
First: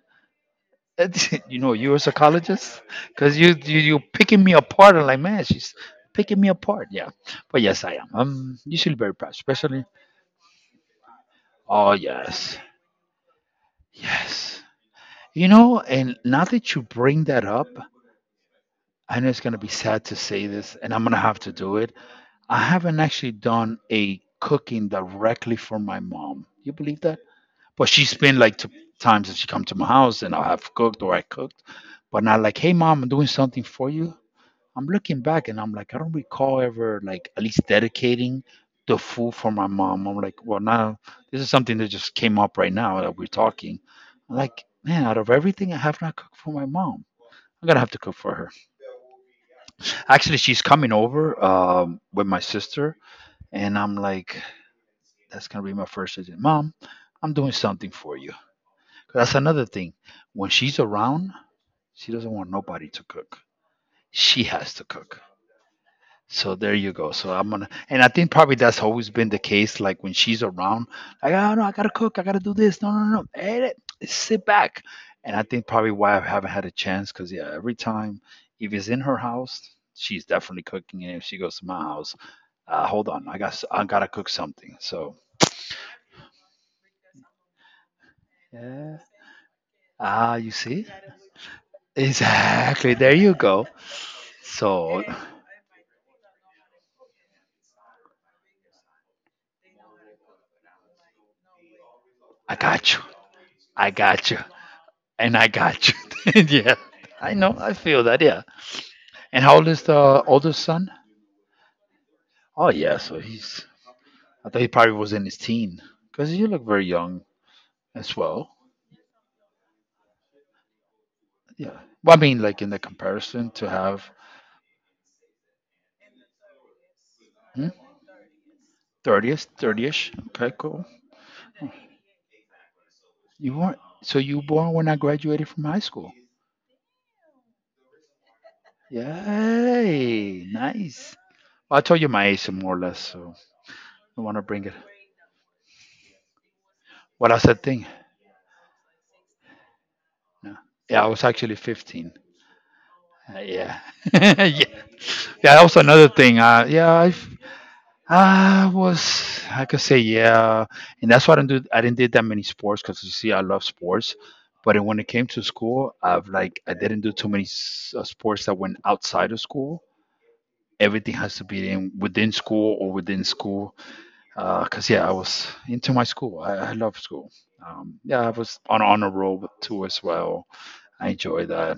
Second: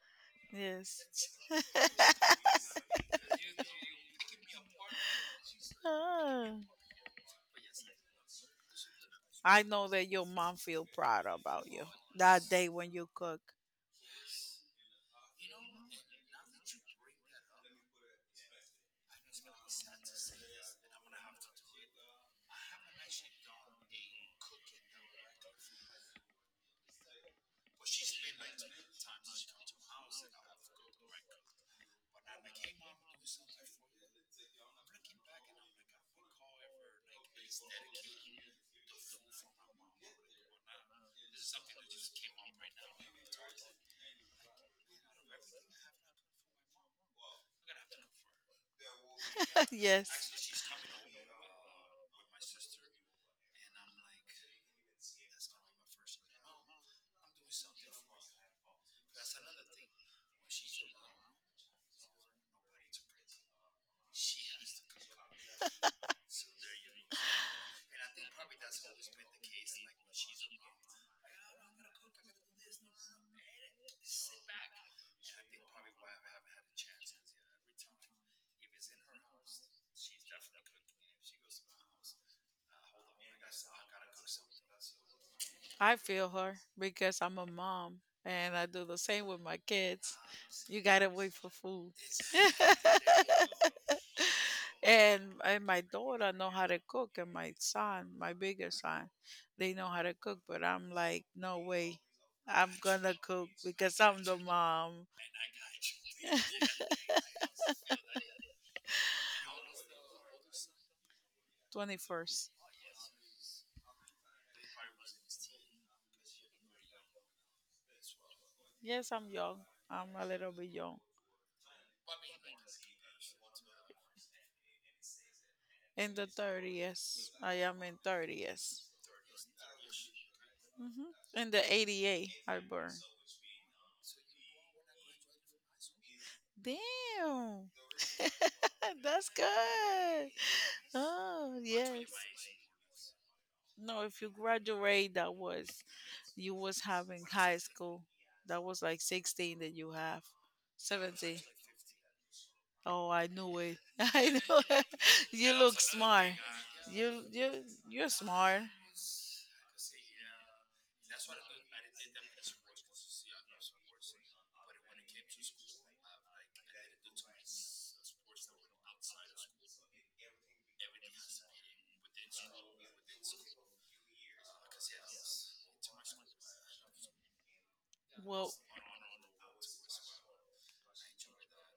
A: Yes.
B: You know, you're a psychologist because you picking me apart. I'm like, man, she's picking me
A: Ah.
B: apart. Yeah, but yes, I am. I'm usually very proud,
A: I
B: especially
A: know that your mom feel proud about you
B: oh,
A: that
B: yes.
A: day when you cook.
B: Yes. You know, and now that you bring that up, I know it's going to be sad to say this, and I'm going to have to do it. I haven't actually done a cooking directly for my mom. You believe that? But she's been like two times that she come to my house and I have cooked or I cooked, but not like, hey mom, I'm doing something for you. I'm looking back and I'm like, I don't recall ever like at least dedicating the food for my mom. I'm like, well, now this is something that just came up right now that we're talking. I'm like, man, out of everything, I have not cooked for my mom. I'm gonna have to cook for her.
A: Yes.
B: Actually, she's coming over with my sister, and I'm like, that's gonna be my first visit. Mom, I'm doing something for you. 'Cause that's another thing. When she's around, she doesn't want nobody to cook. She has to cook. So there you go. So I'm gonna, and I think probably that's always been the case. Like when she's around, like, oh no, I gotta cook, I gotta do this. No, no, no, hey, sit back. And I think probably why I haven't had a chance, because yeah, every time, if it's in her house, she's definitely cooking, and if she goes to my house, hold on, I got, I gotta cook something. So
A: I feel her because I'm a mom and I do
B: yeah,
A: the same with my kids.
B: ah, you
A: You
B: see,
A: gotta wait for food.
B: exactly. There you go. So.
A: And my daughter know how to cook and my son my bigger son they know how to cook but I'm like no way,
B: I
A: I'm
B: got
A: gonna cook
B: I
A: because I'm
B: got
A: the
B: you.
A: mom.
B: And I got you. Yeah. I know. I feel that. Yeah. And how old is the oldest son?
A: 21st.
B: Oh, yeah. So he's, I thought he probably was in his teen because you look very young as well.
A: Yes I'm young, I'm a little bit young.
B: Yeah. Well, I mean, like in the comparison to have
A: In the 30s, I
B: hmm?
A: am in 30s.
B: 30th, 30ish. Okay, cool.
A: Hmm, in the 88 I burn.
B: You weren't, so you were born when I graduated from high school.
A: Damn. That's good.
B: Yay. Nice.
A: Oh
B: Well, I
A: yes.
B: told you my age more or less, so
A: No,
B: I
A: if you
B: want to bring it.
A: graduate, that was you was having
B: What else
A: high
B: that thing?
A: school. That was like 16 that you have,
B: Yeah. Yeah, I was
A: 17.
B: actually 15.
A: Oh, I knew
B: Yeah.
A: it. I
B: Yeah.
A: know it. You
B: Yeah, that was
A: look
B: another
A: smart.
B: thing.
A: You you you're smart.
B: I was, I could say, yeah, and that's why I didn't do, I didn't did that many sports because you see, I love sports, but when it came to school, I've like, I didn't do too many sports that went outside of school. Everything has to be in within school or within school. 'Cause yeah, I was into my school. I love school. Yeah, I
A: Well,
B: was on a roll too as well. I enjoy that.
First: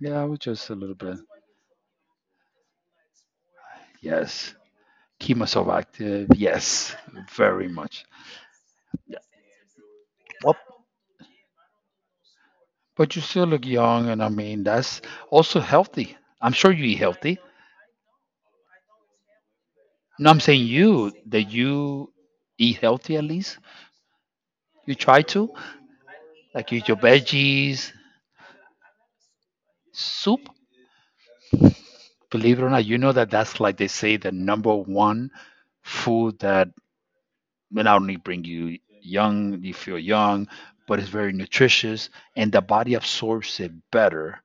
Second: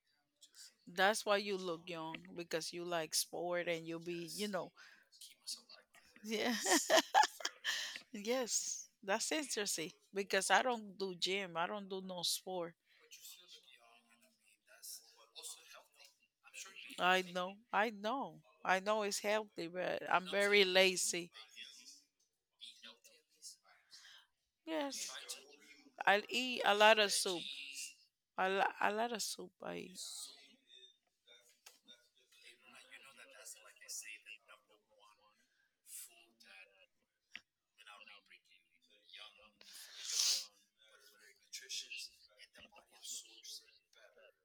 B: Yeah, I was just a little bit.
A: that's why you look young because you like sport and you'll be you
B: Yes.
A: know.
B: Kemosovac,
A: Yeah.
B: yes, very much.
A: Yes,
B: Yeah.
A: that's interesting because
B: Well,
A: I don't do gym. I don't do no sport.
B: but you still look young, and I mean that's also healthy. I'm sure you eat
A: I
B: healthy.
A: know, I know, I know it's healthy, but I'm
B: No, I'm
A: very
B: saying you
A: lazy.
B: that you eat healthy at least. You
A: Yes,
B: try to
A: I eat
B: like
A: a
B: eat your
A: lot of soup.
B: veggies,
A: A lot of soup I eat.
B: soup. Believe it or not, you know that that's like they say the number one food that will not only bring you young, you feel young, but it's very nutritious, and the body absorbs it better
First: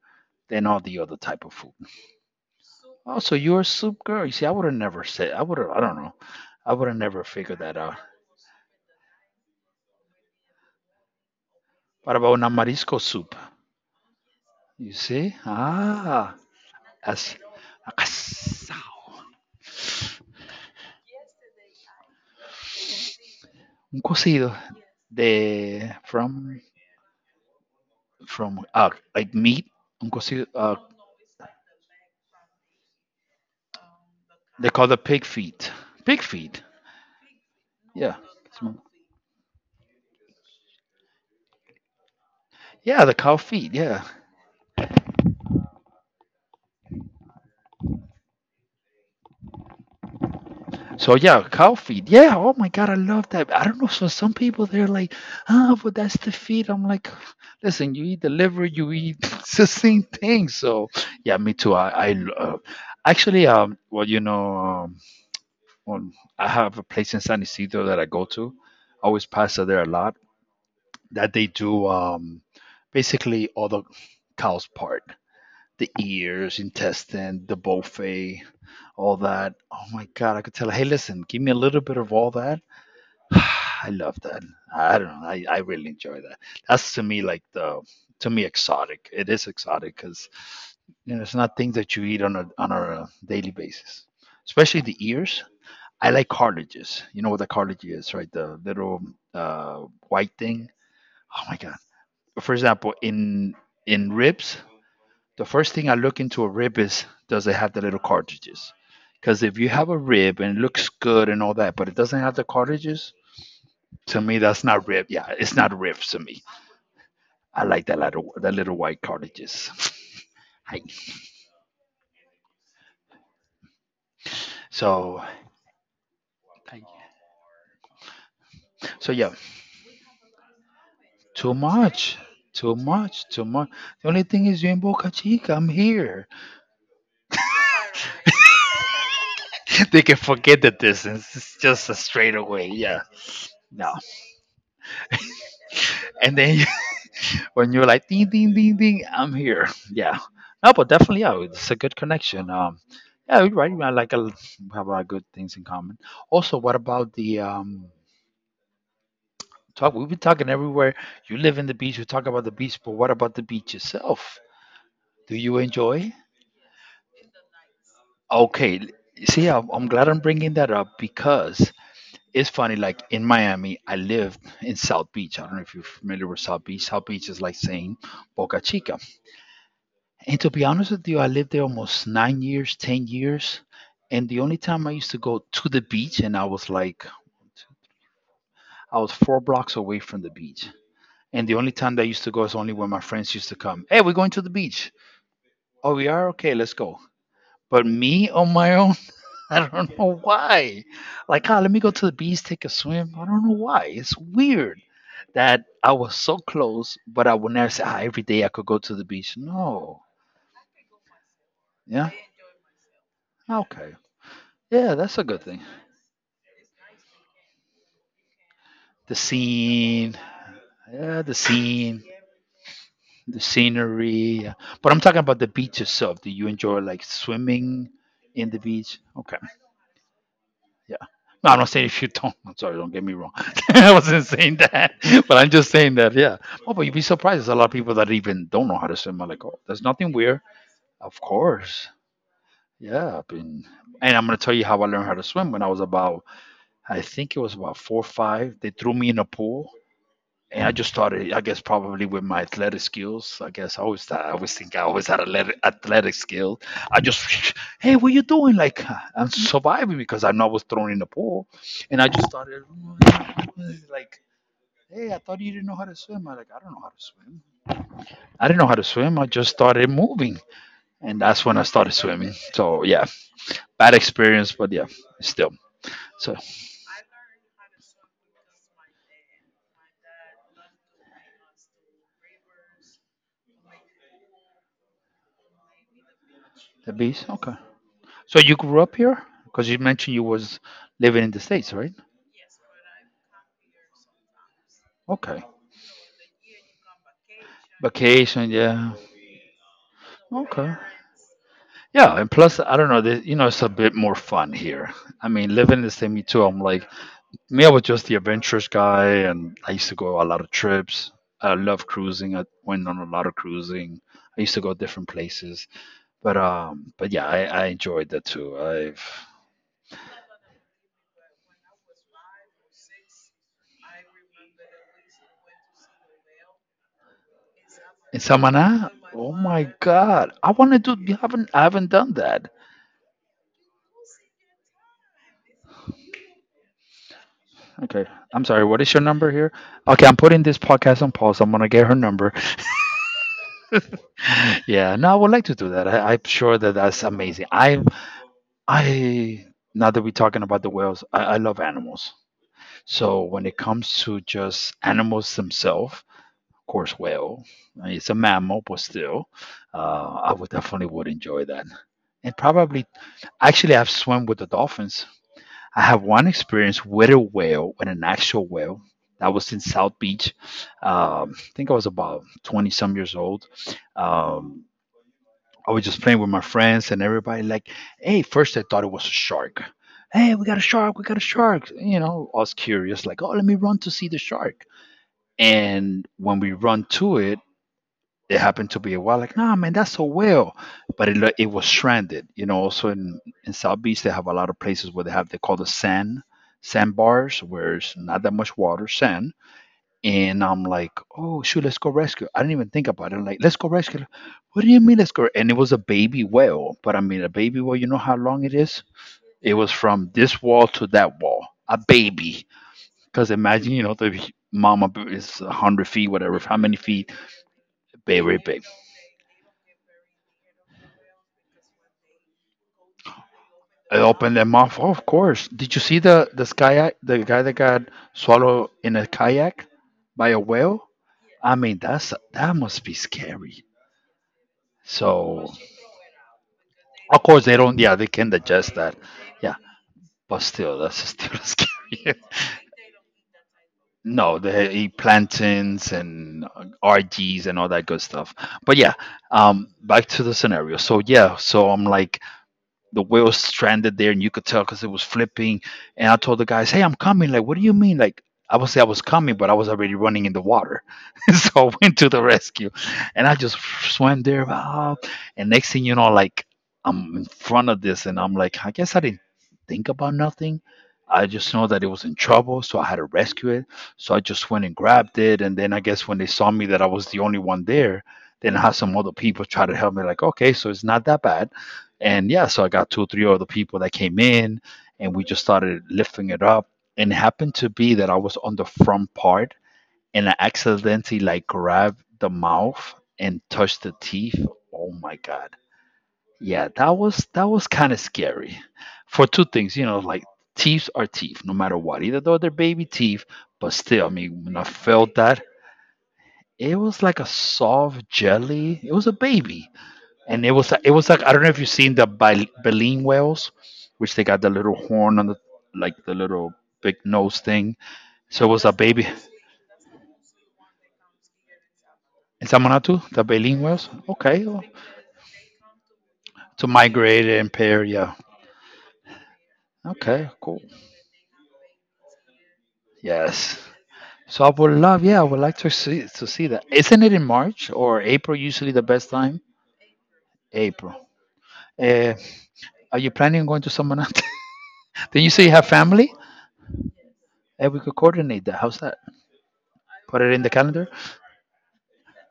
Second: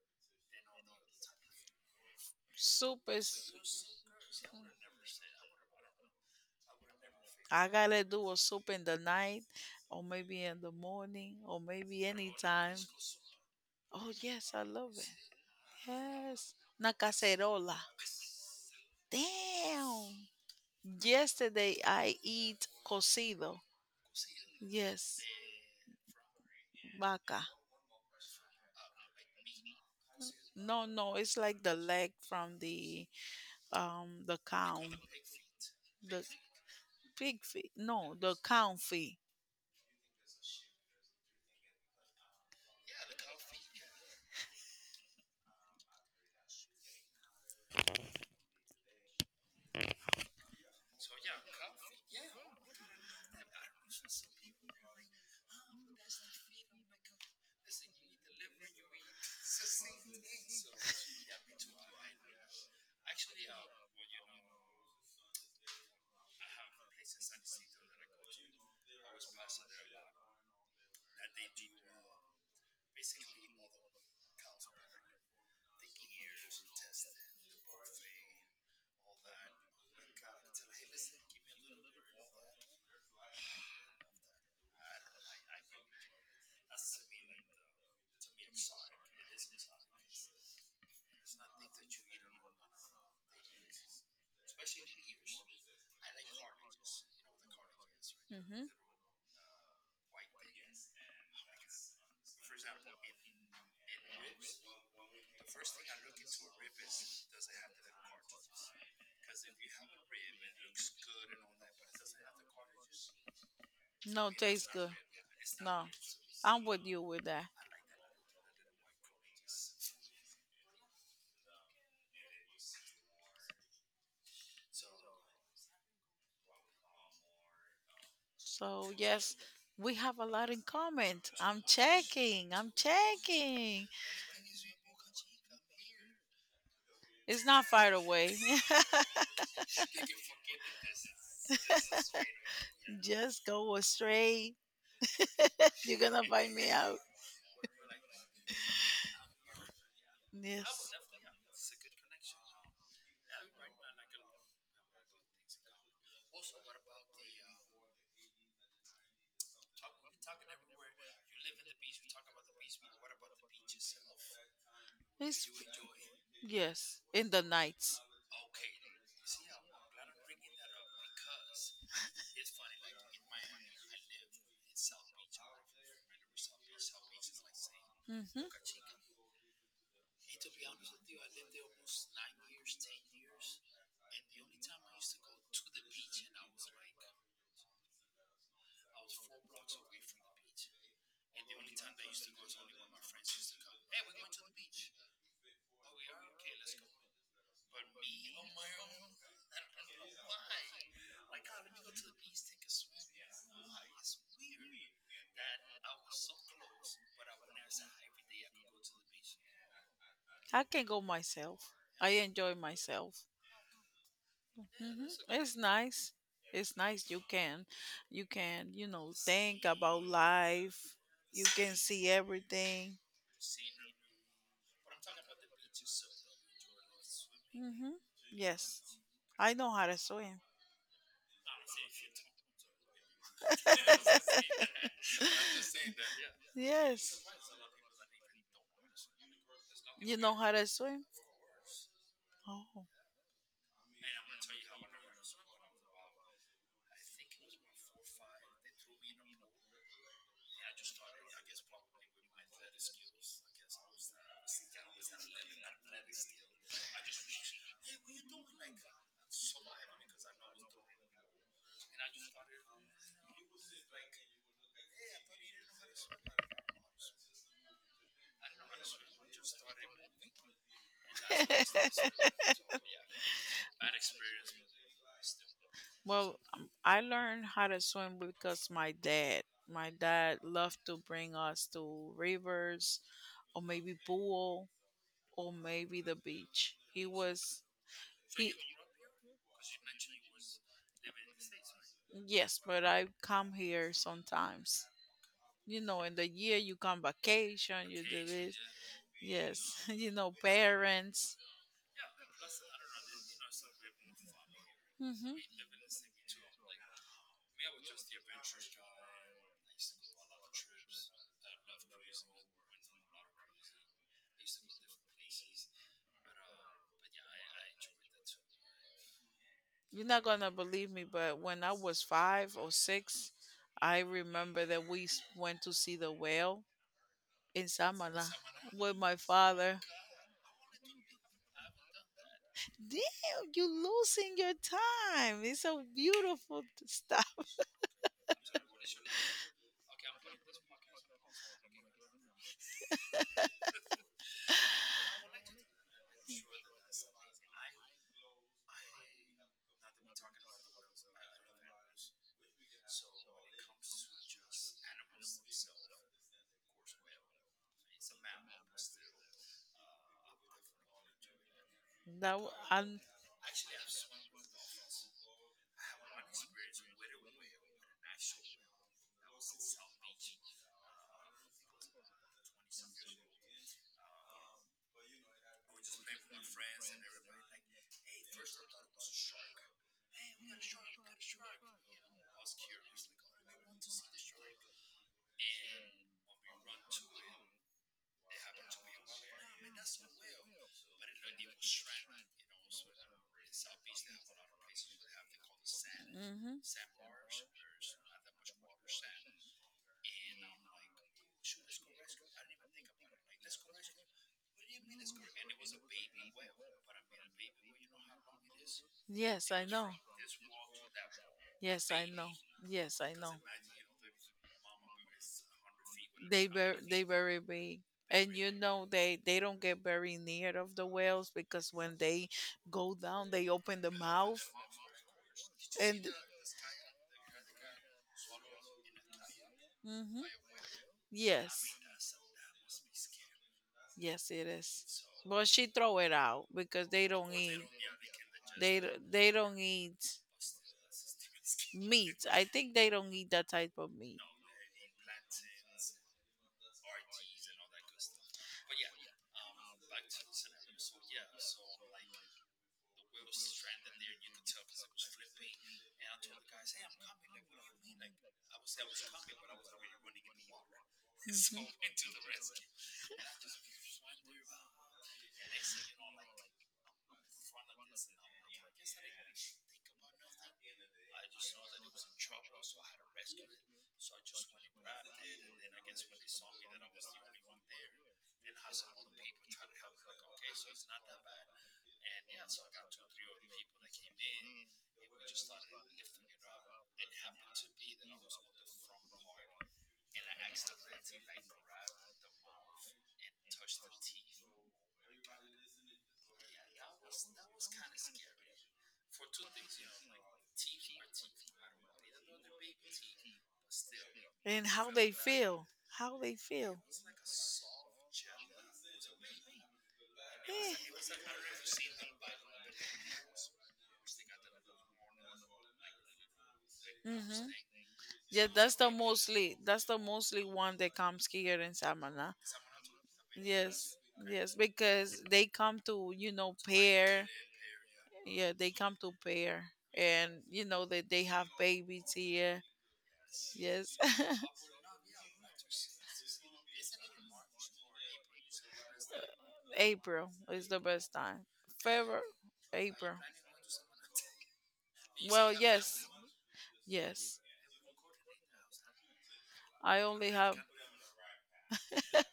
B: than all the other type of food.
A: Soup
B: Oh, so
A: is.
B: you're a soup girl. You see, I would have never said. I would have. I don't know. I would have never figured
A: I
B: that out.
A: gotta do a soup in the night, or maybe in the morning, or maybe
B: What about una
A: anytime.
B: marisco soup?
A: Oh yes, I
B: You
A: love it.
B: see? Ah,
A: Yes, una
B: as
A: cacerola.
B: acasao.
A: Damn. Yesterday I eat cocido.
B: Un cocido
A: Yes,
B: de
A: vaca.
B: from like meat. Un cocido.
A: No, no, it's like the leg from the
B: They
A: cow,
B: call the pig feet. Pig
A: the
B: feet.
A: pig feet.
B: Yeah.
A: No, the
B: It's
A: cow
B: m-
A: feet.
B: Yeah, the cow feet. Yeah. So yeah, cow feed. Yeah. Oh my God, I love that. I don't know. So some people they're like, ah, but that's the feed. I'm like, listen, you eat the liver, you eat it's the same thing. So yeah, me too. Actually, well, I have a place in San Isidro that I go to. I always pass there a lot. That they do basically all the cows part, the ears, intestine, the buffet, all that. Oh my God, I could tell, hey, listen, give me a little bit of all that. I love that. I don't know. I really enjoy that. That's to me like the, to me, exotic. It is exotic because you know, it's not things that you eat on on a daily basis, especially the ears. I like cartilages. You know what the cartilage is, right? The
A: Hmm.
B: little white thing. Oh my God. For example, in ribs, the first thing I look into a rib is does it have the little cartridges? Because if you have a rib and it looks good and all that, but it doesn't have the cartridges, to
A: No,
B: me that's
A: tastes
B: not
A: good.
B: rib. Yeah, it's not
A: No,
B: rib to me.
A: I'm with you with that.
B: I like that little white cartridges. Hi. so,
A: So
B: so yeah,
A: yes, we have a lot in common.
B: too
A: I'm
B: much,
A: checking. I'm
B: too much.
A: checking.
B: The only thing is you're in Boca Chica. I'm here.
A: It's not far away.
B: They can forget the distance. It's just a straightaway. Yeah,
A: Just go
B: no.
A: straight. You're gonna
B: And
A: buy
B: then
A: me out.
B: when you're like ding ding ding ding, I'm here. Yeah, no, but
A: Yes.
B: definitely, yeah, it's a good connection. Yeah, you're right, man, like we have a lot of good things in common. Also, what about the talk? We've been talking everywhere. You live in the beach, we talk about the beach, but what about the beach itself? Do
A: It's,
B: you enjoy?
A: yes, in the nights.
B: Okay. See, I'm glad I'm bringing that up, because it's funny, like in Miami I lived in South Beach. I don't know if you're familiar with South Beach. South Beach is like saying
A: Hmm.
B: Boca Chica. And to be honest with you, I lived there almost 9 years, 10 years. And the only time I used to go to the beach, and I was like, I was four blocks away from the beach. And the only time that I used to go is only when my friends used to come. Hey, we're going to the beach. Oh, we are? Okay, let's go. But me on my own, I don't know why. Like, ah, let me go to the beach, take a swim. I don't know why. It's weird that I was so close, but I would never say, ah, every day I could go to the beach. No.
A: I can go myself. I
B: Yeah.
A: enjoy myself.
B: Okay. Yeah,
A: Hmm,
B: that's a good
A: it's
B: thing.
A: nice. It's nice. You can, you know,
B: the
A: think about
B: scene,
A: life.
B: yeah, the
A: You can
B: scene,
A: see everything.
B: the scenery. Yeah. But I'm talking about the beach itself. Do you enjoy like swimming
A: Hmm.
B: in the
A: Yes,
B: beach? Okay,
A: I know how to swim.
B: yeah. No, I'm not saying if you don't. I'm sorry, don't get me wrong. I wasn't saying that, but I'm just saying that. Yeah. Oh, but you'd be
A: Yes.
B: surprised. There's a lot of people that even don't know how to swim. I'm like, oh, there's nothing
A: You know
B: weird.
A: how to swim?
B: Of course.
A: Oh.
B: Yeah. And I'm gonna tell you how I learned how to swim when I was about, I think it was about four or five. They threw me in a pool. And I just started, I guess, probably with my athletic skills. I guess I always thought, I always think I always had athletic skills. I just, Hey, what you doing? Like, I'm surviving because I know I was thrown in the pool. And I just started, like, hey, I thought you didn't know how to swim. I like, I don't know how to swim. I didn't know how to swim. I just started moving. And that's when I started swimming. So, yeah, bad experience, but yeah, still. So,
A: Well, I learned how to swim because my dad. My dad loved to bring us to rivers, or maybe pool, or maybe the beach.
B: the
A: He
B: beast, okay.
A: was
B: So
A: he
B: you grew up here? Because you mentioned you was living in the States, right?
A: Yes, but I come here sometimes.
B: Okay.
A: You know, in the year you come vacation, you do
B: Vacation,
A: this.
B: yeah.
A: Yes, you know,
B: Okay.
A: parents.
B: Yeah, and plus, I don't know, you know, it's a bit more fun here. I
A: Hmm.
B: mean, living in the same, me too, I'm like, me, I was just the adventurous guy, and I used to go a lot of trips. I love cruising. I went on a lot of cruising. I used to go different places, but yeah, I enjoyed that too. I've
A: You're not gonna believe me, but when I was five or six, I remember that we went to see the whale in
B: in
A: Samana
B: Samana.
A: with my
B: Oh my
A: father.
B: God, I want to do. You haven't, I haven't done that.
A: Damn, you're losing your time. It's a beautiful stuff.
B: Okay, I'm sorry. What is your number here? Okay, I'm putting this podcast on pause. I'm gonna get her number. Yeah, no, I would like to do that. I'm sure that that's amazing. I, Now that we're talking about the whales, I love animals. So when it comes to just animals themselves, of course, whale, it's a mammal, but still, I would definitely would enjoy that. And
A: Now
B: probably,
A: I'm.
B: actually, I've swum with the dolphins. I have one experience with a whale, with an actual whale. That was in South Beach. I think I was about 20 some years old. Um, I was just playing with my friends and everybody. Like, hey, first I thought it was a shark. Hey, we got a shark. We got a shark. You know, I was curious. Like, oh, let me run to see the shark. And when we run to it, it happened to be a whale. Like, nah, man, that's a whale. But it lo- it was stranded. You know, also in South Beach they have a lot of places where they have they call the sand
A: Mhm.
B: sandbars where it's not that much water, sand. And I'm like, oh shoot, let's go rescue. I didn't even think about it. I'm like, let's go rescue. What do you mean let's go? And it was a baby whale. But I mean a baby whale, you know how long it is?
A: Yes,
B: It
A: I
B: was
A: know.
B: from this wall to that wall. A
A: Yes, I know.
B: baby.
A: Yes, I
B: Because
A: know.
B: imagine, you know, the mama b- is 100 feet, whatever,
A: They
B: how many
A: bur- they
B: feet?
A: very big. And
B: Very
A: you
B: big.
A: know they don't get very near of the whales because when they go down they open the
B: I opened their
A: mouth.
B: mouth. Oh, of course. Did you see
A: And
B: the sky the guy that got swallowed in a kayak
A: hmm.
B: by a whale? I
A: Yes,
B: mean, that's that must be scary.
A: yes it is. But
B: So,
A: she throw it out because they
B: of
A: don't
B: course, they
A: eat.
B: don't. Yeah, they can digest
A: They
B: that.
A: d- they
B: Yeah,
A: don't eat
B: but still, that's still scary.
A: meat. I think they don't eat that type of meat.
B: No, they eat plantains and RGs and all that good stuff. But yeah, back to the scenario. So yeah, so I'm like the whale stranded there, and you could tell because it was flipping. And I told the guys, "Hey, I'm coming." Like, what do you mean? Like, I would say I was coming, but I was already running in the water, so I went to the
A: Hmm.
B: rescue, and I just swam there. And next thing you know, like I'm in front of this, and I'm like, I guess I didn't think about nothing. I just know that it was in trouble, so I had to rescue it. So I just went and grabbed it, and then I guess when they saw me that I was the only one there, then I had some other people try to help me. Like, okay, so it's not that bad. And yeah, so I got two or three other people that came in and we just started lifting it up. And it happened to be that I was on the front part and I accidentally like grabbed the mouth and touched the teeth. Oh my God. Yeah, that was kind of scary. For two things, you know, like teeth are teeth, no matter what. Either though they're baby teeth, but still, I mean, when I
A: And how they
B: felt that,
A: feel. How they
B: it
A: feel.
B: was like a soft jelly. It was a baby and
A: Eh.
B: it was like I don't know if you've seen the Bal- baleen whales, which they got the little horn on the like the little big nose
A: Hmm.
B: thing. So
A: Yeah,
B: it was a
A: that's the
B: baby
A: mostly, that's the mostly one that comes here in Samana.
B: in Samanatu, the baleen whales.
A: Yes,
B: Okay,
A: yes,
B: well,
A: because they come to, you know,
B: to migrate
A: pair.
B: and pair. Yeah.
A: Yeah, they come to pair.
B: Okay.
A: And you
B: Cool.
A: know that they have babies here.
B: Yes.
A: Yes.
B: So I would love. Yeah, I would like to see that. Isn't it in March or April usually the best time?
A: April is the
B: April.
A: best time.
B: Uh,
A: February,
B: are you
A: April.
B: planning on going to Samanatu? Then you say
A: Well,
B: you have
A: yes.
B: family,
A: Yes.
B: and we could coordinate that. How's that?
A: I
B: Put
A: only
B: it in the
A: have.
B: calendar.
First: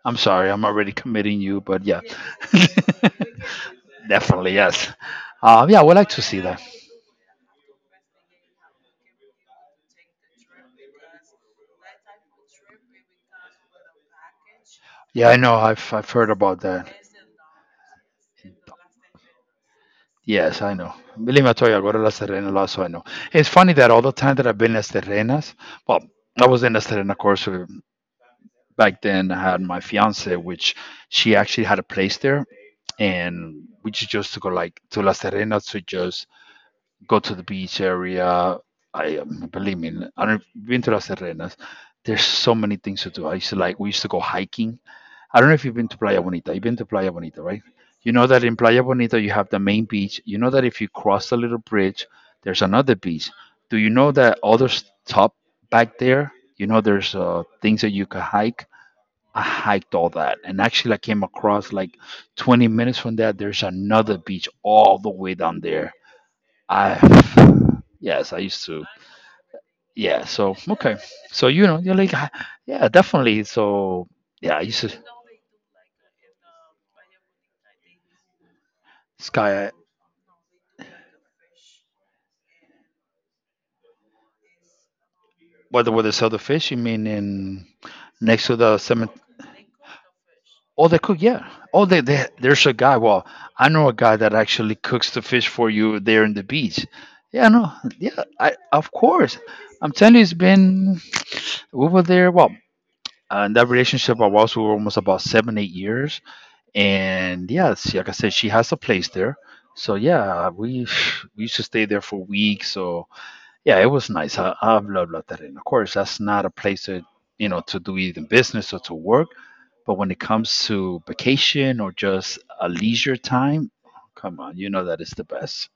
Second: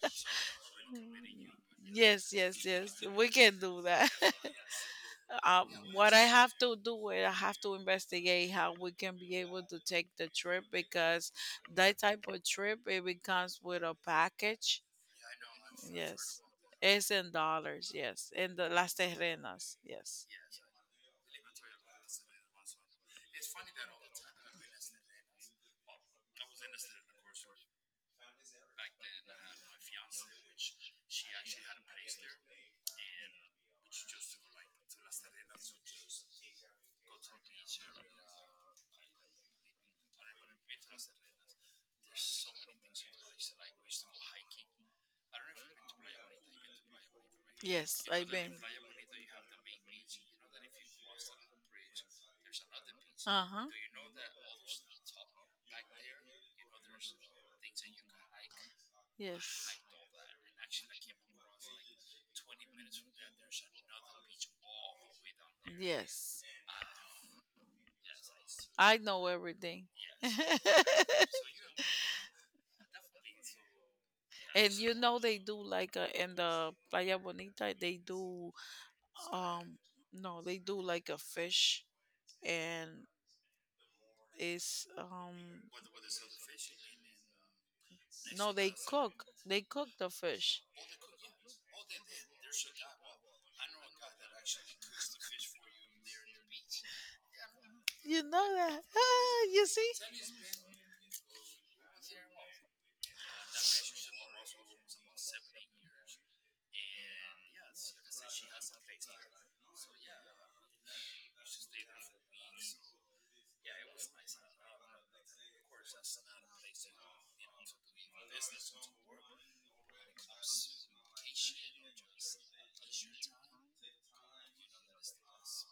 B: I'm sorry, I'm already committing you, but yeah,
A: Yes, yes, yes, we can do that.
B: definitely yes. Yeah, I would like
A: What I
B: to see
A: have
B: that.
A: to do is I have to investigate how we can be able to take the trip because that type of trip it becomes with a package.
B: Yeah, I know. I've heard
A: Yes.
B: about that.
A: It's in dollars, yes. In the Las Terrenas, yes.
B: Yes, I know. Believe me, I told you, I go to Las Terrenas, lot, so I know. It's funny that all the time that I've been in Las Terrenas, well, I was in Las Terrenas, of course, back then. I had my fiance, which she actually had a place there, and we just used to go like to Las Terrenas to just go to the beach area. I Believe me, I don't been to Las Terrenas. There's so many things to do. I used to like we used to go hiking. I don't know if you've been to Playa Bonita. You've been to Playa Bonita, right?
A: Yes,
B: You know
A: I've
B: that
A: been.
B: in Playa Bonita you have the main beach. You know that if you cross the little bridge, there's another beach.
A: Uh huh.
B: Do you know that other s- top back there? You know there's things that you can hike. I
A: Yes.
B: hiked all that, and actually I came across like 20 minutes from that. There's another beach all the way down there.
A: Yes.
B: I yes, I used to.
A: I know everything.
B: Yeah, so okay. So you know, you're like "Ah, yeah, definitely." So yeah, I
A: And
B: used to
A: you know they do like, in the Playa Bonita they do.
B: sky
A: Um, no, they do like a fish, and it's.
B: whether where they sell the fish, you mean in next
A: No,
B: to
A: they
B: the cemetery.
A: cook. They cook the fish.
B: Oh, they cook, yeah. Oh, they there's a guy. Well, I know a guy that actually cooks the fish for you there in the beach. Yeah, no, yeah,
A: You know
B: I
A: that?
B: of course.
A: Ah, you
B: I'm
A: see,
B: telling you, it's been we were there. Well, in that relationship, I was we were almost about 7, 8 years, and yeah, she, like I said, she has a place there. So yeah, we we used to stay there for weeks. So yeah, it was nice. I've loved, loved that. And of course, that's not a place to to do even business or to work, but when it comes to vacation or just a leisure time, come on, you know that is the best,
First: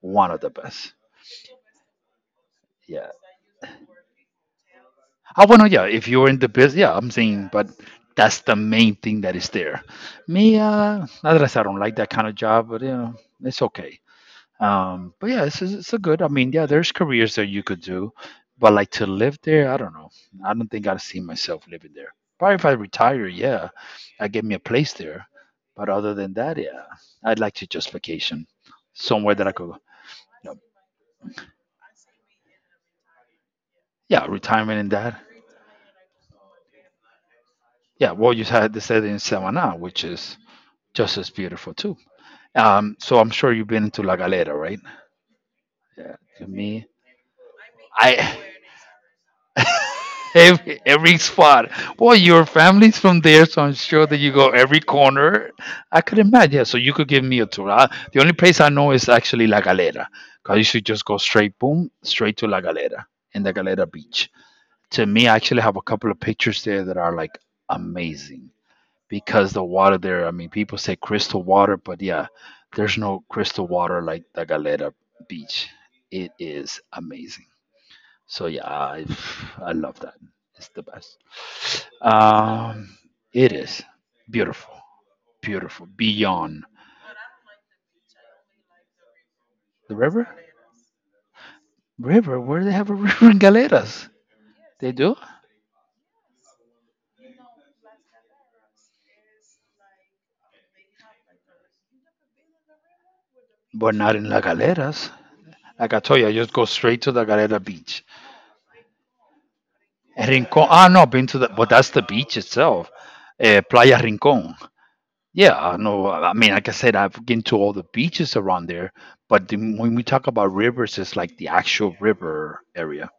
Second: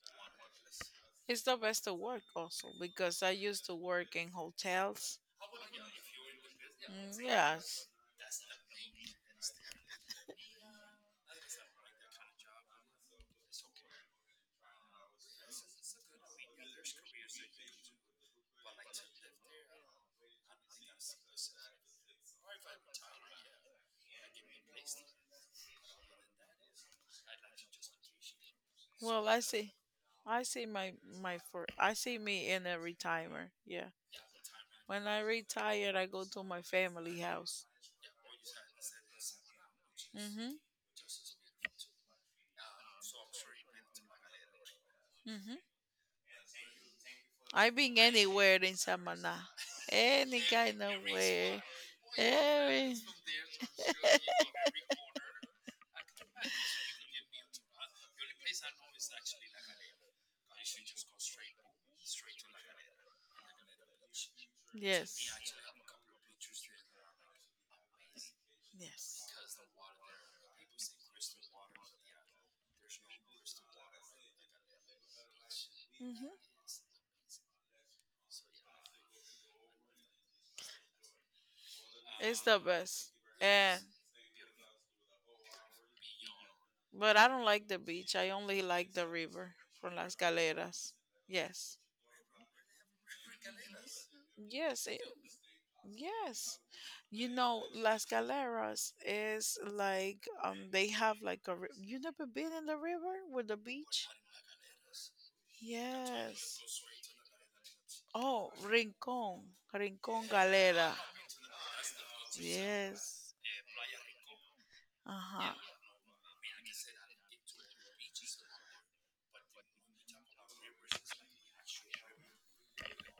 B: one of the best.
A: it's the best to work also
B: Yeah.
A: because I used to work in hotels.
B: I want to, yeah, if you're in the business, yeah, I'm
A: Mm,
B: saying, but
A: yes.
B: that's the main thing that is there. Me, not that I said I don't like that kind of job, but you know, it's okay. But yeah, it's a good. I mean, yeah, there's careers that you could do, but like to live there, I don't know. I don't think I'd see myself living there. Probably if I retire, yeah, I get me a place there. But other than that, yeah, I'd like to just vacation
A: Well,
B: somewhere
A: I
B: that I could.
A: see. I
B: You know,
A: see my my for. I see me in a retirement. Yeah.
B: yeah, retirement and
A: When I
B: that.
A: retire, I go to my family house.
B: Yeah, well, you had this said in Samaná, which is
A: Mhm.
B: just as beautiful too. So I'm sure you've been to La Galera, right?
A: Mhm.
B: Yeah, to me,
A: I been
B: I
A: anywhere in Samana, any
B: Every,
A: kind of
B: every
A: way.
B: spot. Well, your
A: Every.
B: family's from there, so I'm sure that you go every corner. I could imagine. Yeah, so you could give me a tour. The only place I know is actually La Galera. Because you should just go straight, boom, straight to La Galera and La Galera Beach. To
A: Yes.
B: me, I actually have a couple of pictures there that are like amazing
A: Yes.
B: because the water there, I mean, people say crystal water, but yeah, there's no crystal water like La Galera Beach. It
A: Hmm.
B: is amazing. So yeah, I love that. It's the best.
A: It's the
B: Um,
A: best.
B: it
A: And
B: is beautiful, beautiful beyond
A: but I don't like the beach. I only like the river
B: the
A: from Las
B: river.
A: Galeras. Yes.
B: River? Where they have a river in Galeras?
A: Yes,
B: They
A: it,
B: do,
A: yes. You know, Las Galeras is like, um, they have like a you never been in the river with the
B: but
A: beach?
B: not in La Galeras. Like I told you, I just
A: Yes.
B: go straight to the Galera beach.
A: Oh, Rincon. Rincon
B: Rincon. Ah,
A: Galera.
B: no, been to the, but that's the beach itself.
A: Yes.
B: Playa Rincon.
A: Uh-huh.
B: Yeah, I know. I mean, like I said, I've been to all the beaches around there, but the, when we talk about rivers, it's like the actual river area.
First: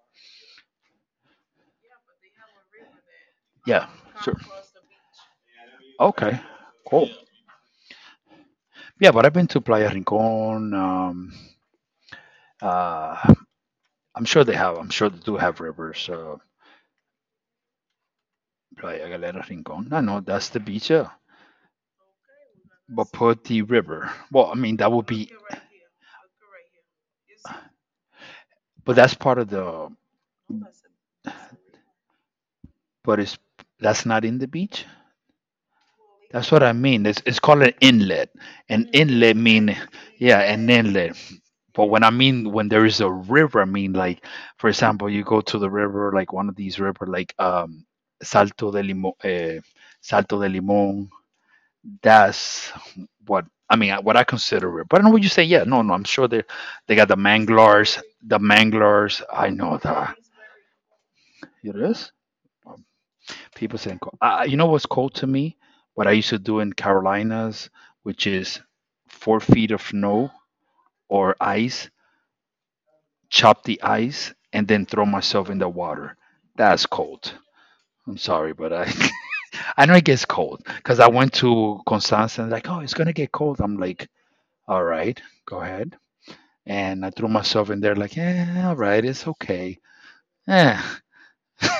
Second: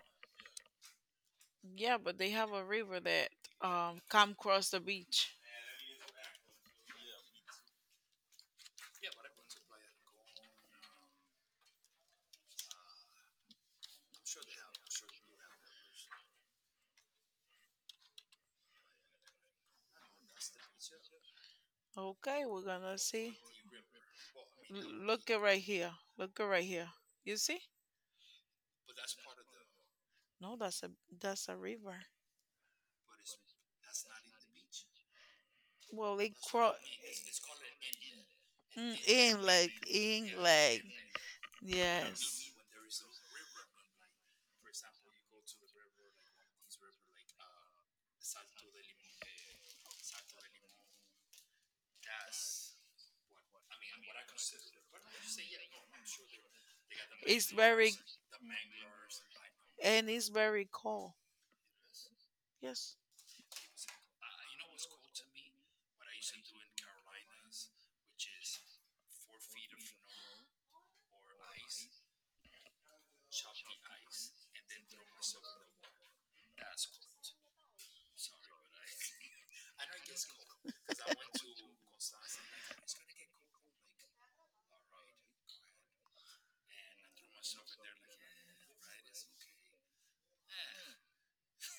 A: Yeah, but they have a river that
B: Yeah,
A: come
B: sure.
A: across the beach.
B: Okay, cool. Yeah, but I've been to Playa Rincon. Uh, I'm sure they have. I'm sure they do have rivers. Playa Galera Rincon. No, no, that's the beach. Yeah,
A: Okay, we're gonna
B: but
A: see.
B: put the river. Well, I mean that would
A: Look
B: be,
A: it right here. Look it right here. You see?
B: but that's part of the.
A: No, that's a river.
B: But it's that's not in the beach.
A: Well, it
B: That's what I mean. It's called an inlet. An
A: mm,
B: inlet mean yeah, an
A: inlet.
B: inlet. But when I
A: Yes,
B: mean when there is a river, I mean like for example, you go to the river, like one of these river, like Salto de Limon, Salto de Limon. That's what I mean. What I consider it. But I know what you say. Yeah, no, no. I'm sure they got the
A: it's very,
B: manglars, the manglars. I know
A: and
B: that
A: it's very cold.
B: it is.
A: Yes,
B: People saying, cold. You know what's cold to me? What I used to do in Carolinas, which is 4 feet of snow or ice chop the ice, and then throw myself in the water. That's cold. I'm sorry, but I I know it gets cold because I went to Constanza and like, oh, it's gonna get cold. I'm like, all right, go ahead. And I threw myself in there like, eh, all right, it's okay. Eh.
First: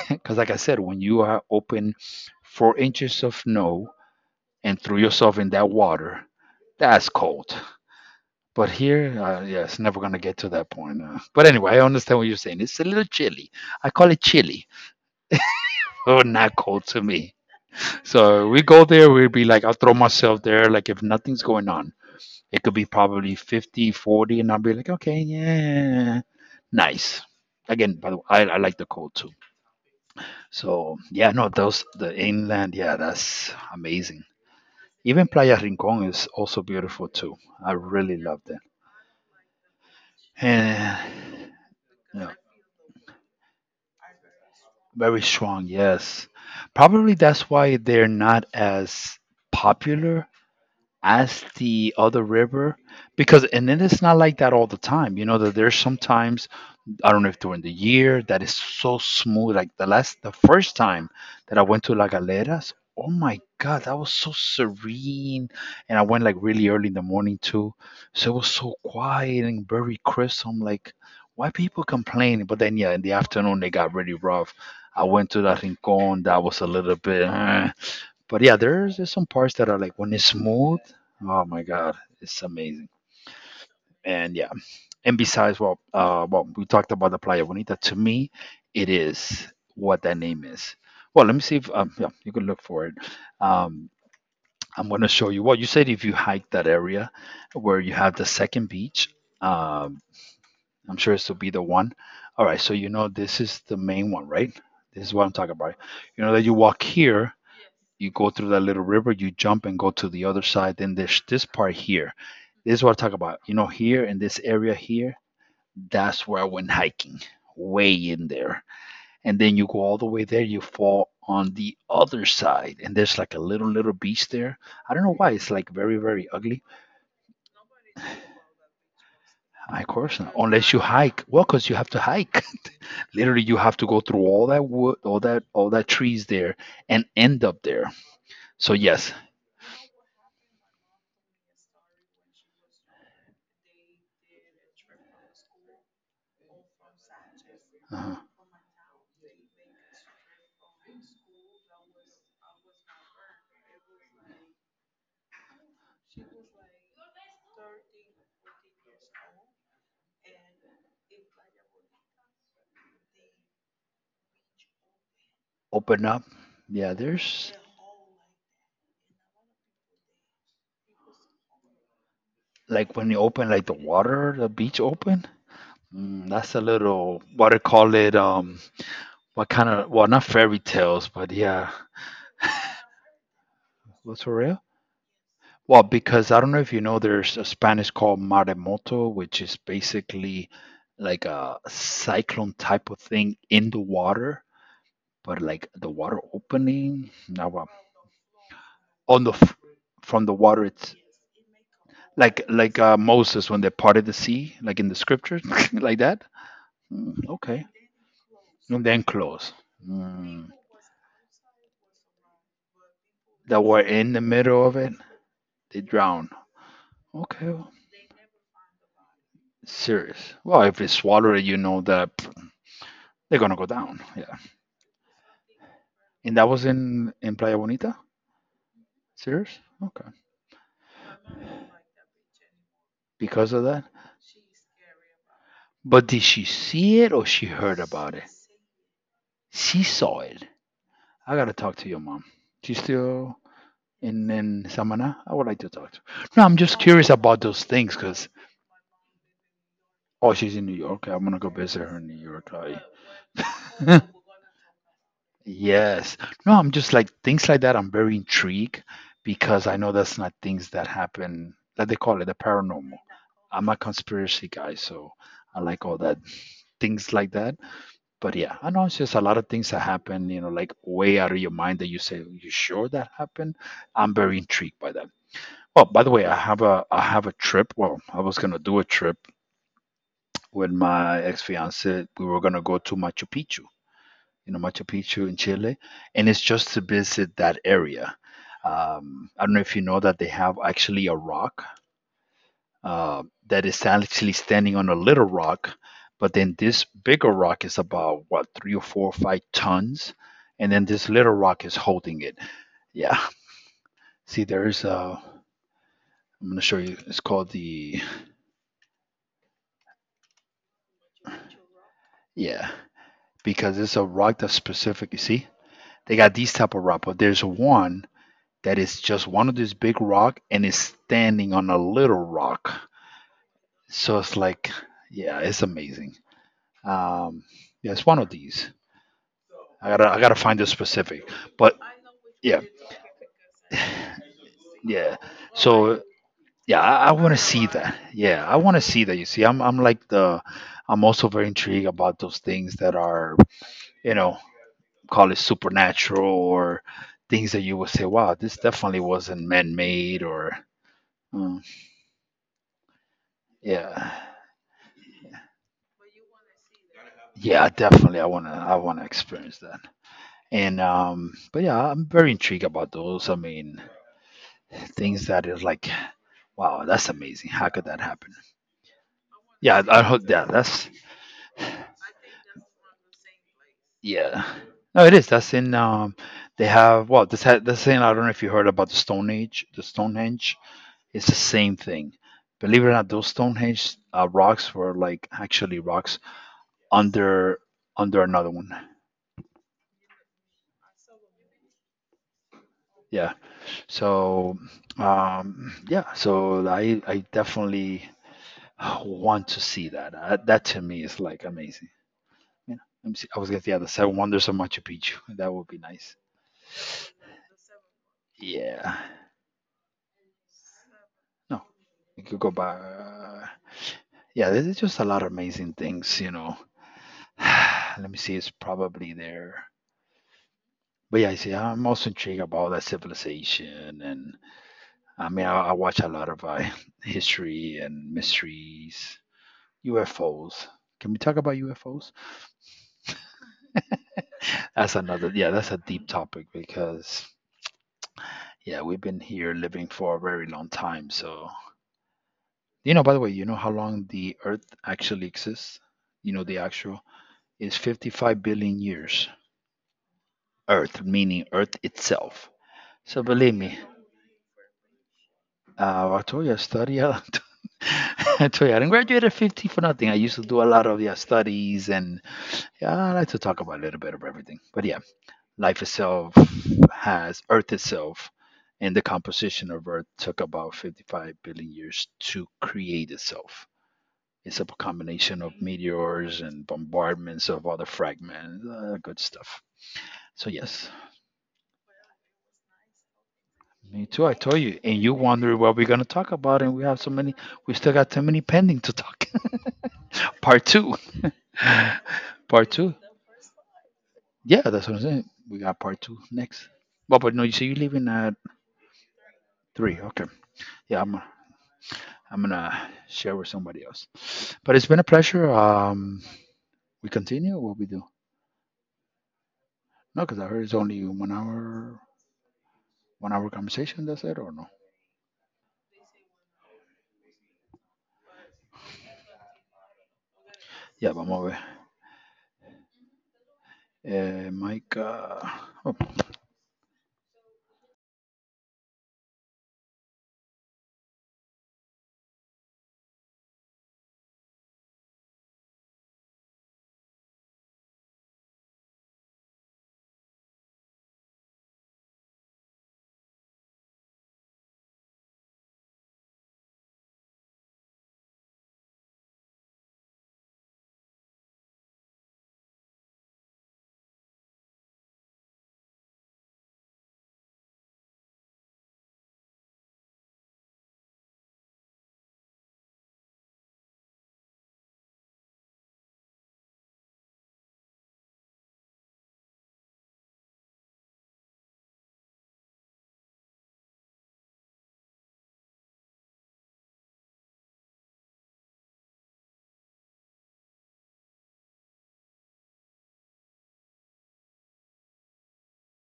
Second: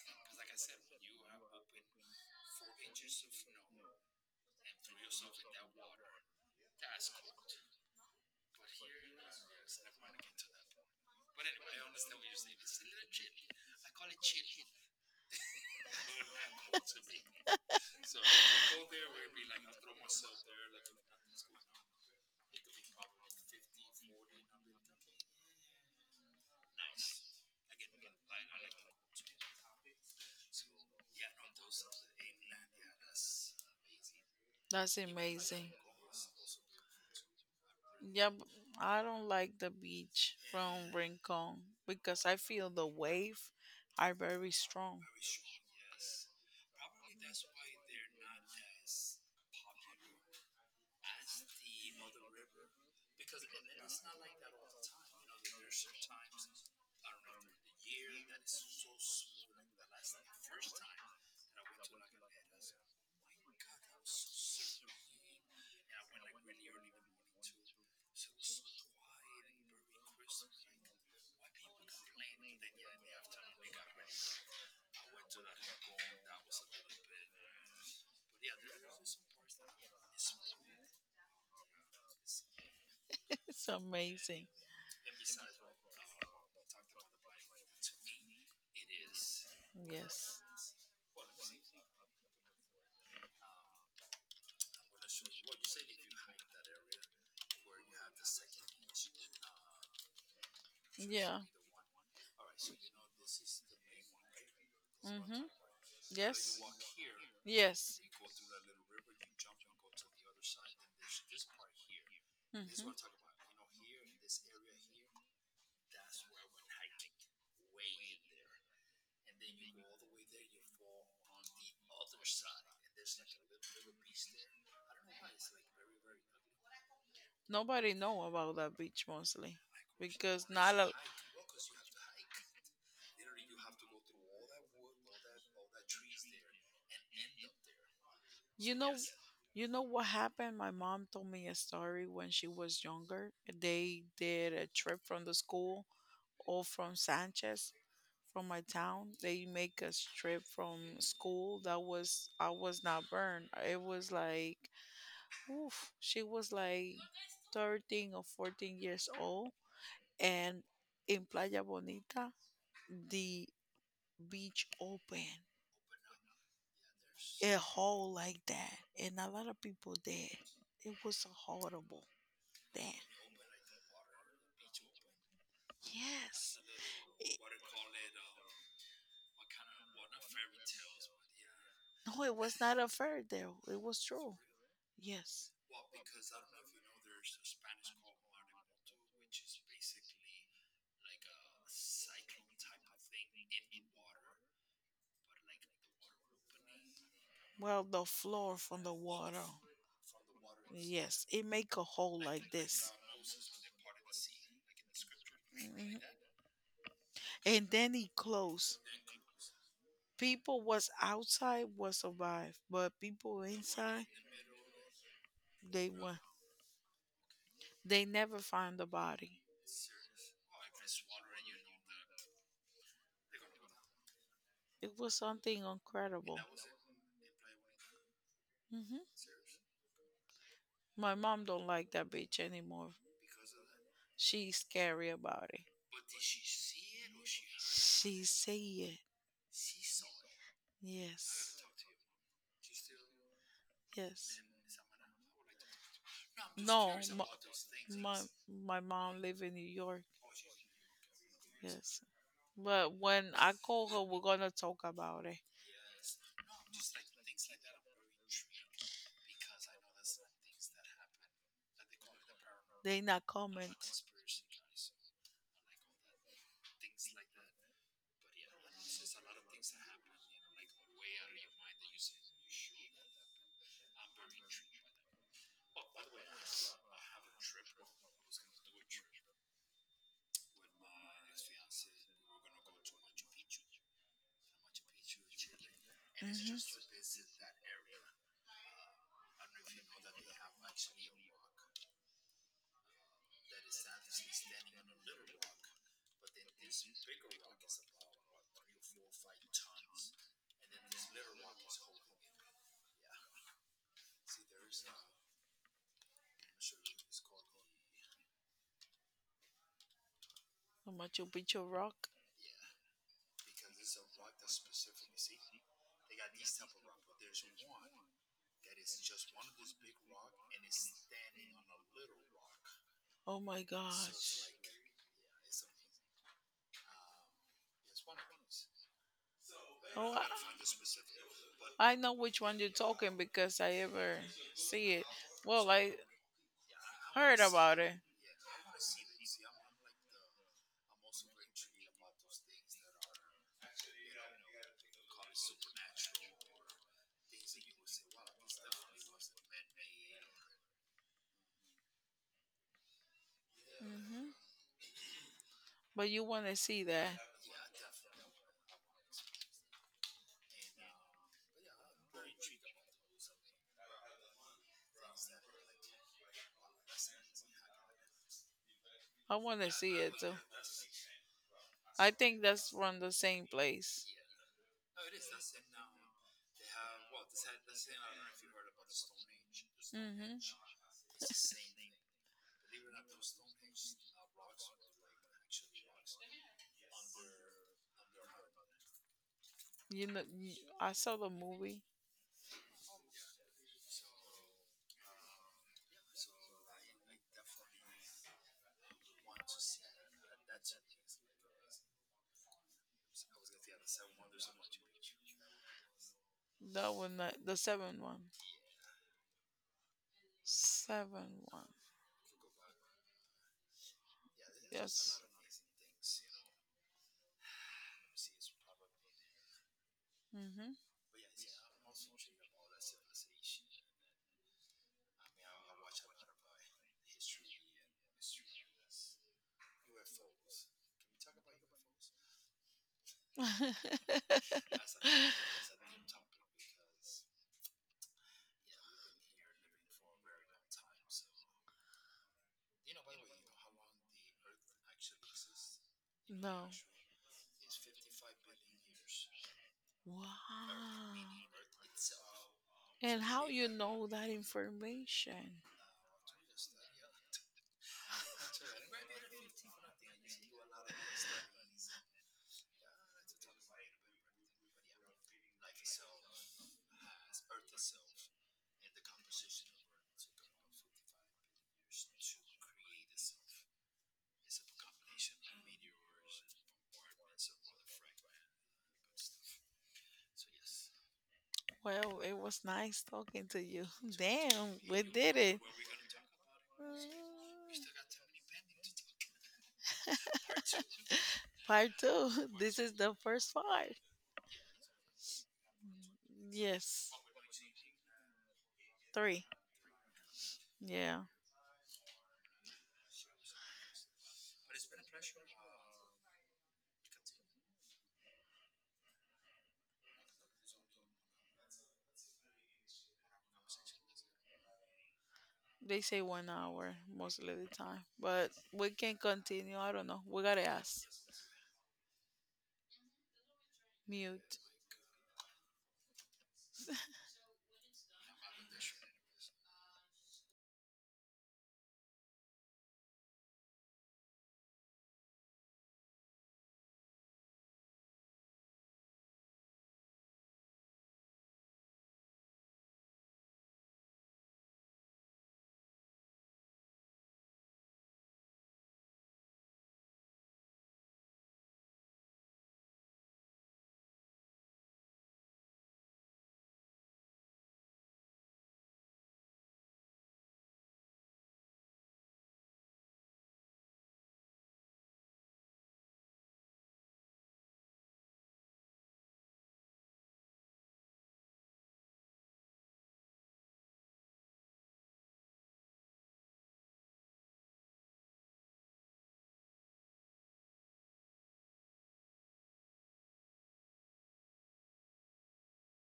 B: Because like I said, when you are open 4 inches of snow and threw yourself in that water, that's cold. But here, yeah, it's never gonna get to that point. But anyway, I understand what you're saying. It's a little chilly. I call it chilly. Oh, not cold to me. So we go there, we'd be like, I'll throw myself there, like if nothing's going on. It could be probably 50, 40, and I'll be like, okay, yeah, nice. Again, by the way, I like the cold too. So yeah, no, those the inland, yeah, that's amazing.
A: that's
B: Even Playa
A: amazing.
B: Rincon is also beautiful too. I really
A: Yeah, but
B: loved it.
A: I don't like the beach from
B: And
A: Rincon because
B: yeah,
A: I feel the wave are very strong.
B: very strong, yes. Probably that's why they're not as popular as the other river, because and then it's not like that all the time. You know that there's sometimes I don't know if during the year that is so smooth. Like the last, the first time that I went to la Galeras, oh my god, that was so serene. And I went like really early in the morning too, so it was so quiet and very crisp. I'm like, why people complaining? But then yeah, in the afternoon they got really rough. I went to La Rincon, that was a little bit eh. But yeah, there's some parts that are like when it's smooth, oh my god, it's amazing.
A: It's
B: And
A: amazing.
B: yeah, and besides, well, we talked about the Playa Bonita. To me, it is what that
A: Yes.
B: name is. Well, let me see if yeah, you can look for it. Um, I'm gonna show you. Well, you said if you hike that area where you have the second beach, um, I'm sure this will
A: Yeah.
B: be the one. All right, so you know this is the main one, right? This is what I'm
A: Mhm.
B: talking about. You know that you
A: Yes.
B: walk here,
A: Yes.
B: you go through that little river, you jump and go to the other side. Then there's this part here. This is
A: Mhm.
B: what I talk about. You know, here in this area here, that's where I went hiking, way in there. And then you go all the way there, you fall on the other side, and there's like a little little beach there. I don't know why it's like very very ugly.
A: Nobody know about that beach mostly
B: Of course, not.
A: because
B: Unless
A: not
B: you
A: a.
B: hike. Well, because you have to hike. Literally, you have to go through all that wood, all that trees there, and end up there. So
A: You know, yes,
B: yes,
A: you know what happened? My mom told me a story when she was younger. They did a trip from the school, or from Sanchez,
B: uh-huh.
A: from my town. They make a trip from school. That was, I was not burned. It was like, oof. She was like 13 or 14 years old, and in Playa Bonita, the beach open
B: Open up. Yeah, there's
A: a hole like that, and a lot of people there. It was horrible. There,
B: like when you open like the water, the beach open. Mm, that's
A: yes.
B: a little
A: It-
B: what I call it. What kind of, well, not fairy tales, but yeah,
A: no, it was not a fur there. It was
B: what's for
A: true.
B: real?
A: Yes.
B: Well, because I don't know if you know, there's a Spanish called maremoto, which is basically like a cyclone type of thing in the water. But like the water opening now,
A: Well, the floor from the
B: on the
A: water.
B: from the water, it's
A: Yes, it make a hole like
B: like
A: this.
B: Moses when they parted the sea like in the scripture
A: Mhm.
B: like that. Mm, okay,
A: And then it closed.
B: and then close, mm.
A: People was outside was survive, but people
B: That were
A: inside
B: in the middle of it, they
A: they were.
B: drown. Okay, well,
A: They never find the body.
B: serious. Well, if they swallow it, you know that they're gonna go down, yeah.
A: It was something
B: And
A: incredible.
B: that was in Playa Bonita.
A: Hmm.
B: Serious. Okay.
A: My mom don't like that bitch anymore.
B: Because of that.
A: She's scary about it.
B: But did she see it or she heard about
A: She
B: it?
A: say it.
B: She saw it. I gotta
A: Yes.
B: talk to your mom. She's still
A: Yes.
B: in Samana. I would like to talk to. No, I'm just
A: No,
B: curious
A: my,
B: about those things
A: my
B: because
A: my mom live in New York.
B: oh, she's in New York. I'm gonna go visit her
A: Yes.
B: in New York. I-
A: But when I call her, we're gonna talk about it.
B: yes. No, I'm just like things like that. I'm very intrigued because I know that's not things that happen. That they call it the
A: They
B: paranormal.
A: not
B: I'm a
A: comment.
B: conspiracy guy, so I like all that things like that. But yeah, I know it's just a lot of things that happen, you know, like way out of your mind that you say, "You sure that happened?" I'm very intrigued by that. Well, by the way, I have a trip. Well, I was gonna do a trip with my ex fiance. We were gonna go to Machu Picchu, you know, Machu Picchu in Chile, and it's just to
A: Mhm.
B: visit that area. I don't know if you know that they have actually a rock uh, that is actually standing on a little rock. But then this bigger rock is about what 3 or 4 or 5 tons, and then this little rock is holding it. Yeah. See, there's a. I'm gonna show you. It's called the
A: How much you your rock?
B: yeah because it's a rock that's specific. You see, they got these type of rock, but there's one that is just one of this big rock and is standing on a little rock.
A: Oh my
B: So it's
A: gosh.
B: like yeah, it's amazing. Um, yeah, it's one of these. I gotta
A: Oh,
B: I gotta find the specific, but
A: I know which one
B: yeah,
A: you're talking because I ever see it.
B: yeah.
A: Well, I
B: So yeah, I want
A: heard
B: to see
A: about it.
B: that. Yeah, I want to see that. You see, I'm like the I'm also very intrigued about those things that are you know call it supernatural or things that you would say, wow, this definitely wasn't man made or mm, yeah.
A: Hmm. But you want to see that.
B: Yeah, definitely. I wanna experience that. And but yeah, I'm very intrigued about those. I mean, things that is like, wow, that's amazing. How could that happen?
A: I want to
B: Yeah,
A: see
B: I
A: it
B: hope.
A: too.
B: Yeah, that's
A: I think that's from the same place.
B: yeah. No, it is. That's in. They have. Well, this had this thing. I don't know if you heard about the Stone Age. The
A: Hmm.
B: Stonehenge. It's the same thing. Believe it or not, those Stonehenge rocks were like actually rocks under under another one.
A: You know, y- I saw the movie.
B: Yeah. So yeah. So I definitely want to see that. That to me is like amazing. Yeah, let me see. I was gonna yeah, the Seven Wonders of Machu Picchu. That would be nice.
A: That one, the 7 one.
B: Yeah,
A: Seven
B: no,
A: one.
B: you could go by. Yeah, there's just a
A: Yes.
B: lot of amazing things, you know. Let me see. It's probably there.
A: Mm-hmm.
B: But yeah, I see. I'm also intrigued about that civilization, and I mean, I watch a lot of history and mysteries, UFOs. Can we talk about UFOs? That's another. Yeah, that's a deep topic because yeah, we've been here living for a very long time, so you know, by the way, you know how long the Earth actually exists? You know, the
A: No.
B: actual is 55 billion years.
A: Wow.
B: Earth, meaning Earth itself.
A: And
B: So
A: how
B: believe
A: you
B: me,
A: know that information?
B: I told you I study a lot. I told you I didn't graduate at 50 for nothing. I used to do a lot of yeah, studies and yeah, I like to talk about a little bit of everything. But yeah, life itself has Earth itself and the composition of Earth took about 55 billion years to create itself. It's a combination of meteors and bombardments of other fragments. Good stuff. So yes,
A: Well, it was nice talking to you.
B: me too. I told
A: Damn,
B: you, and
A: we
B: you
A: did it.
B: wondering what we're gonna talk about, and we have so many.
A: Mm.
B: We still got so many pending to talk. Part two,
A: Part two.
B: part
A: This is
B: two.
A: the first part.
B: Yeah, that's what I'm saying. We got part two next.
A: Yes.
B: Well, but no, you say you're leaving at
A: Three.
B: three. Okay. Yeah,
A: Yeah.
B: I'm. I'm gonna share with somebody else. But it's been a pleasure. We continue or what we do. No, because I heard it's only 1 hour, 1 hour conversation. That's it, or no?
A: They say 1 hour most of the time. But we can continue. I don't know. We gotta ask.
B: Ya, vamos a ver. Eh,
A: Mute.
B: Maika. Oh,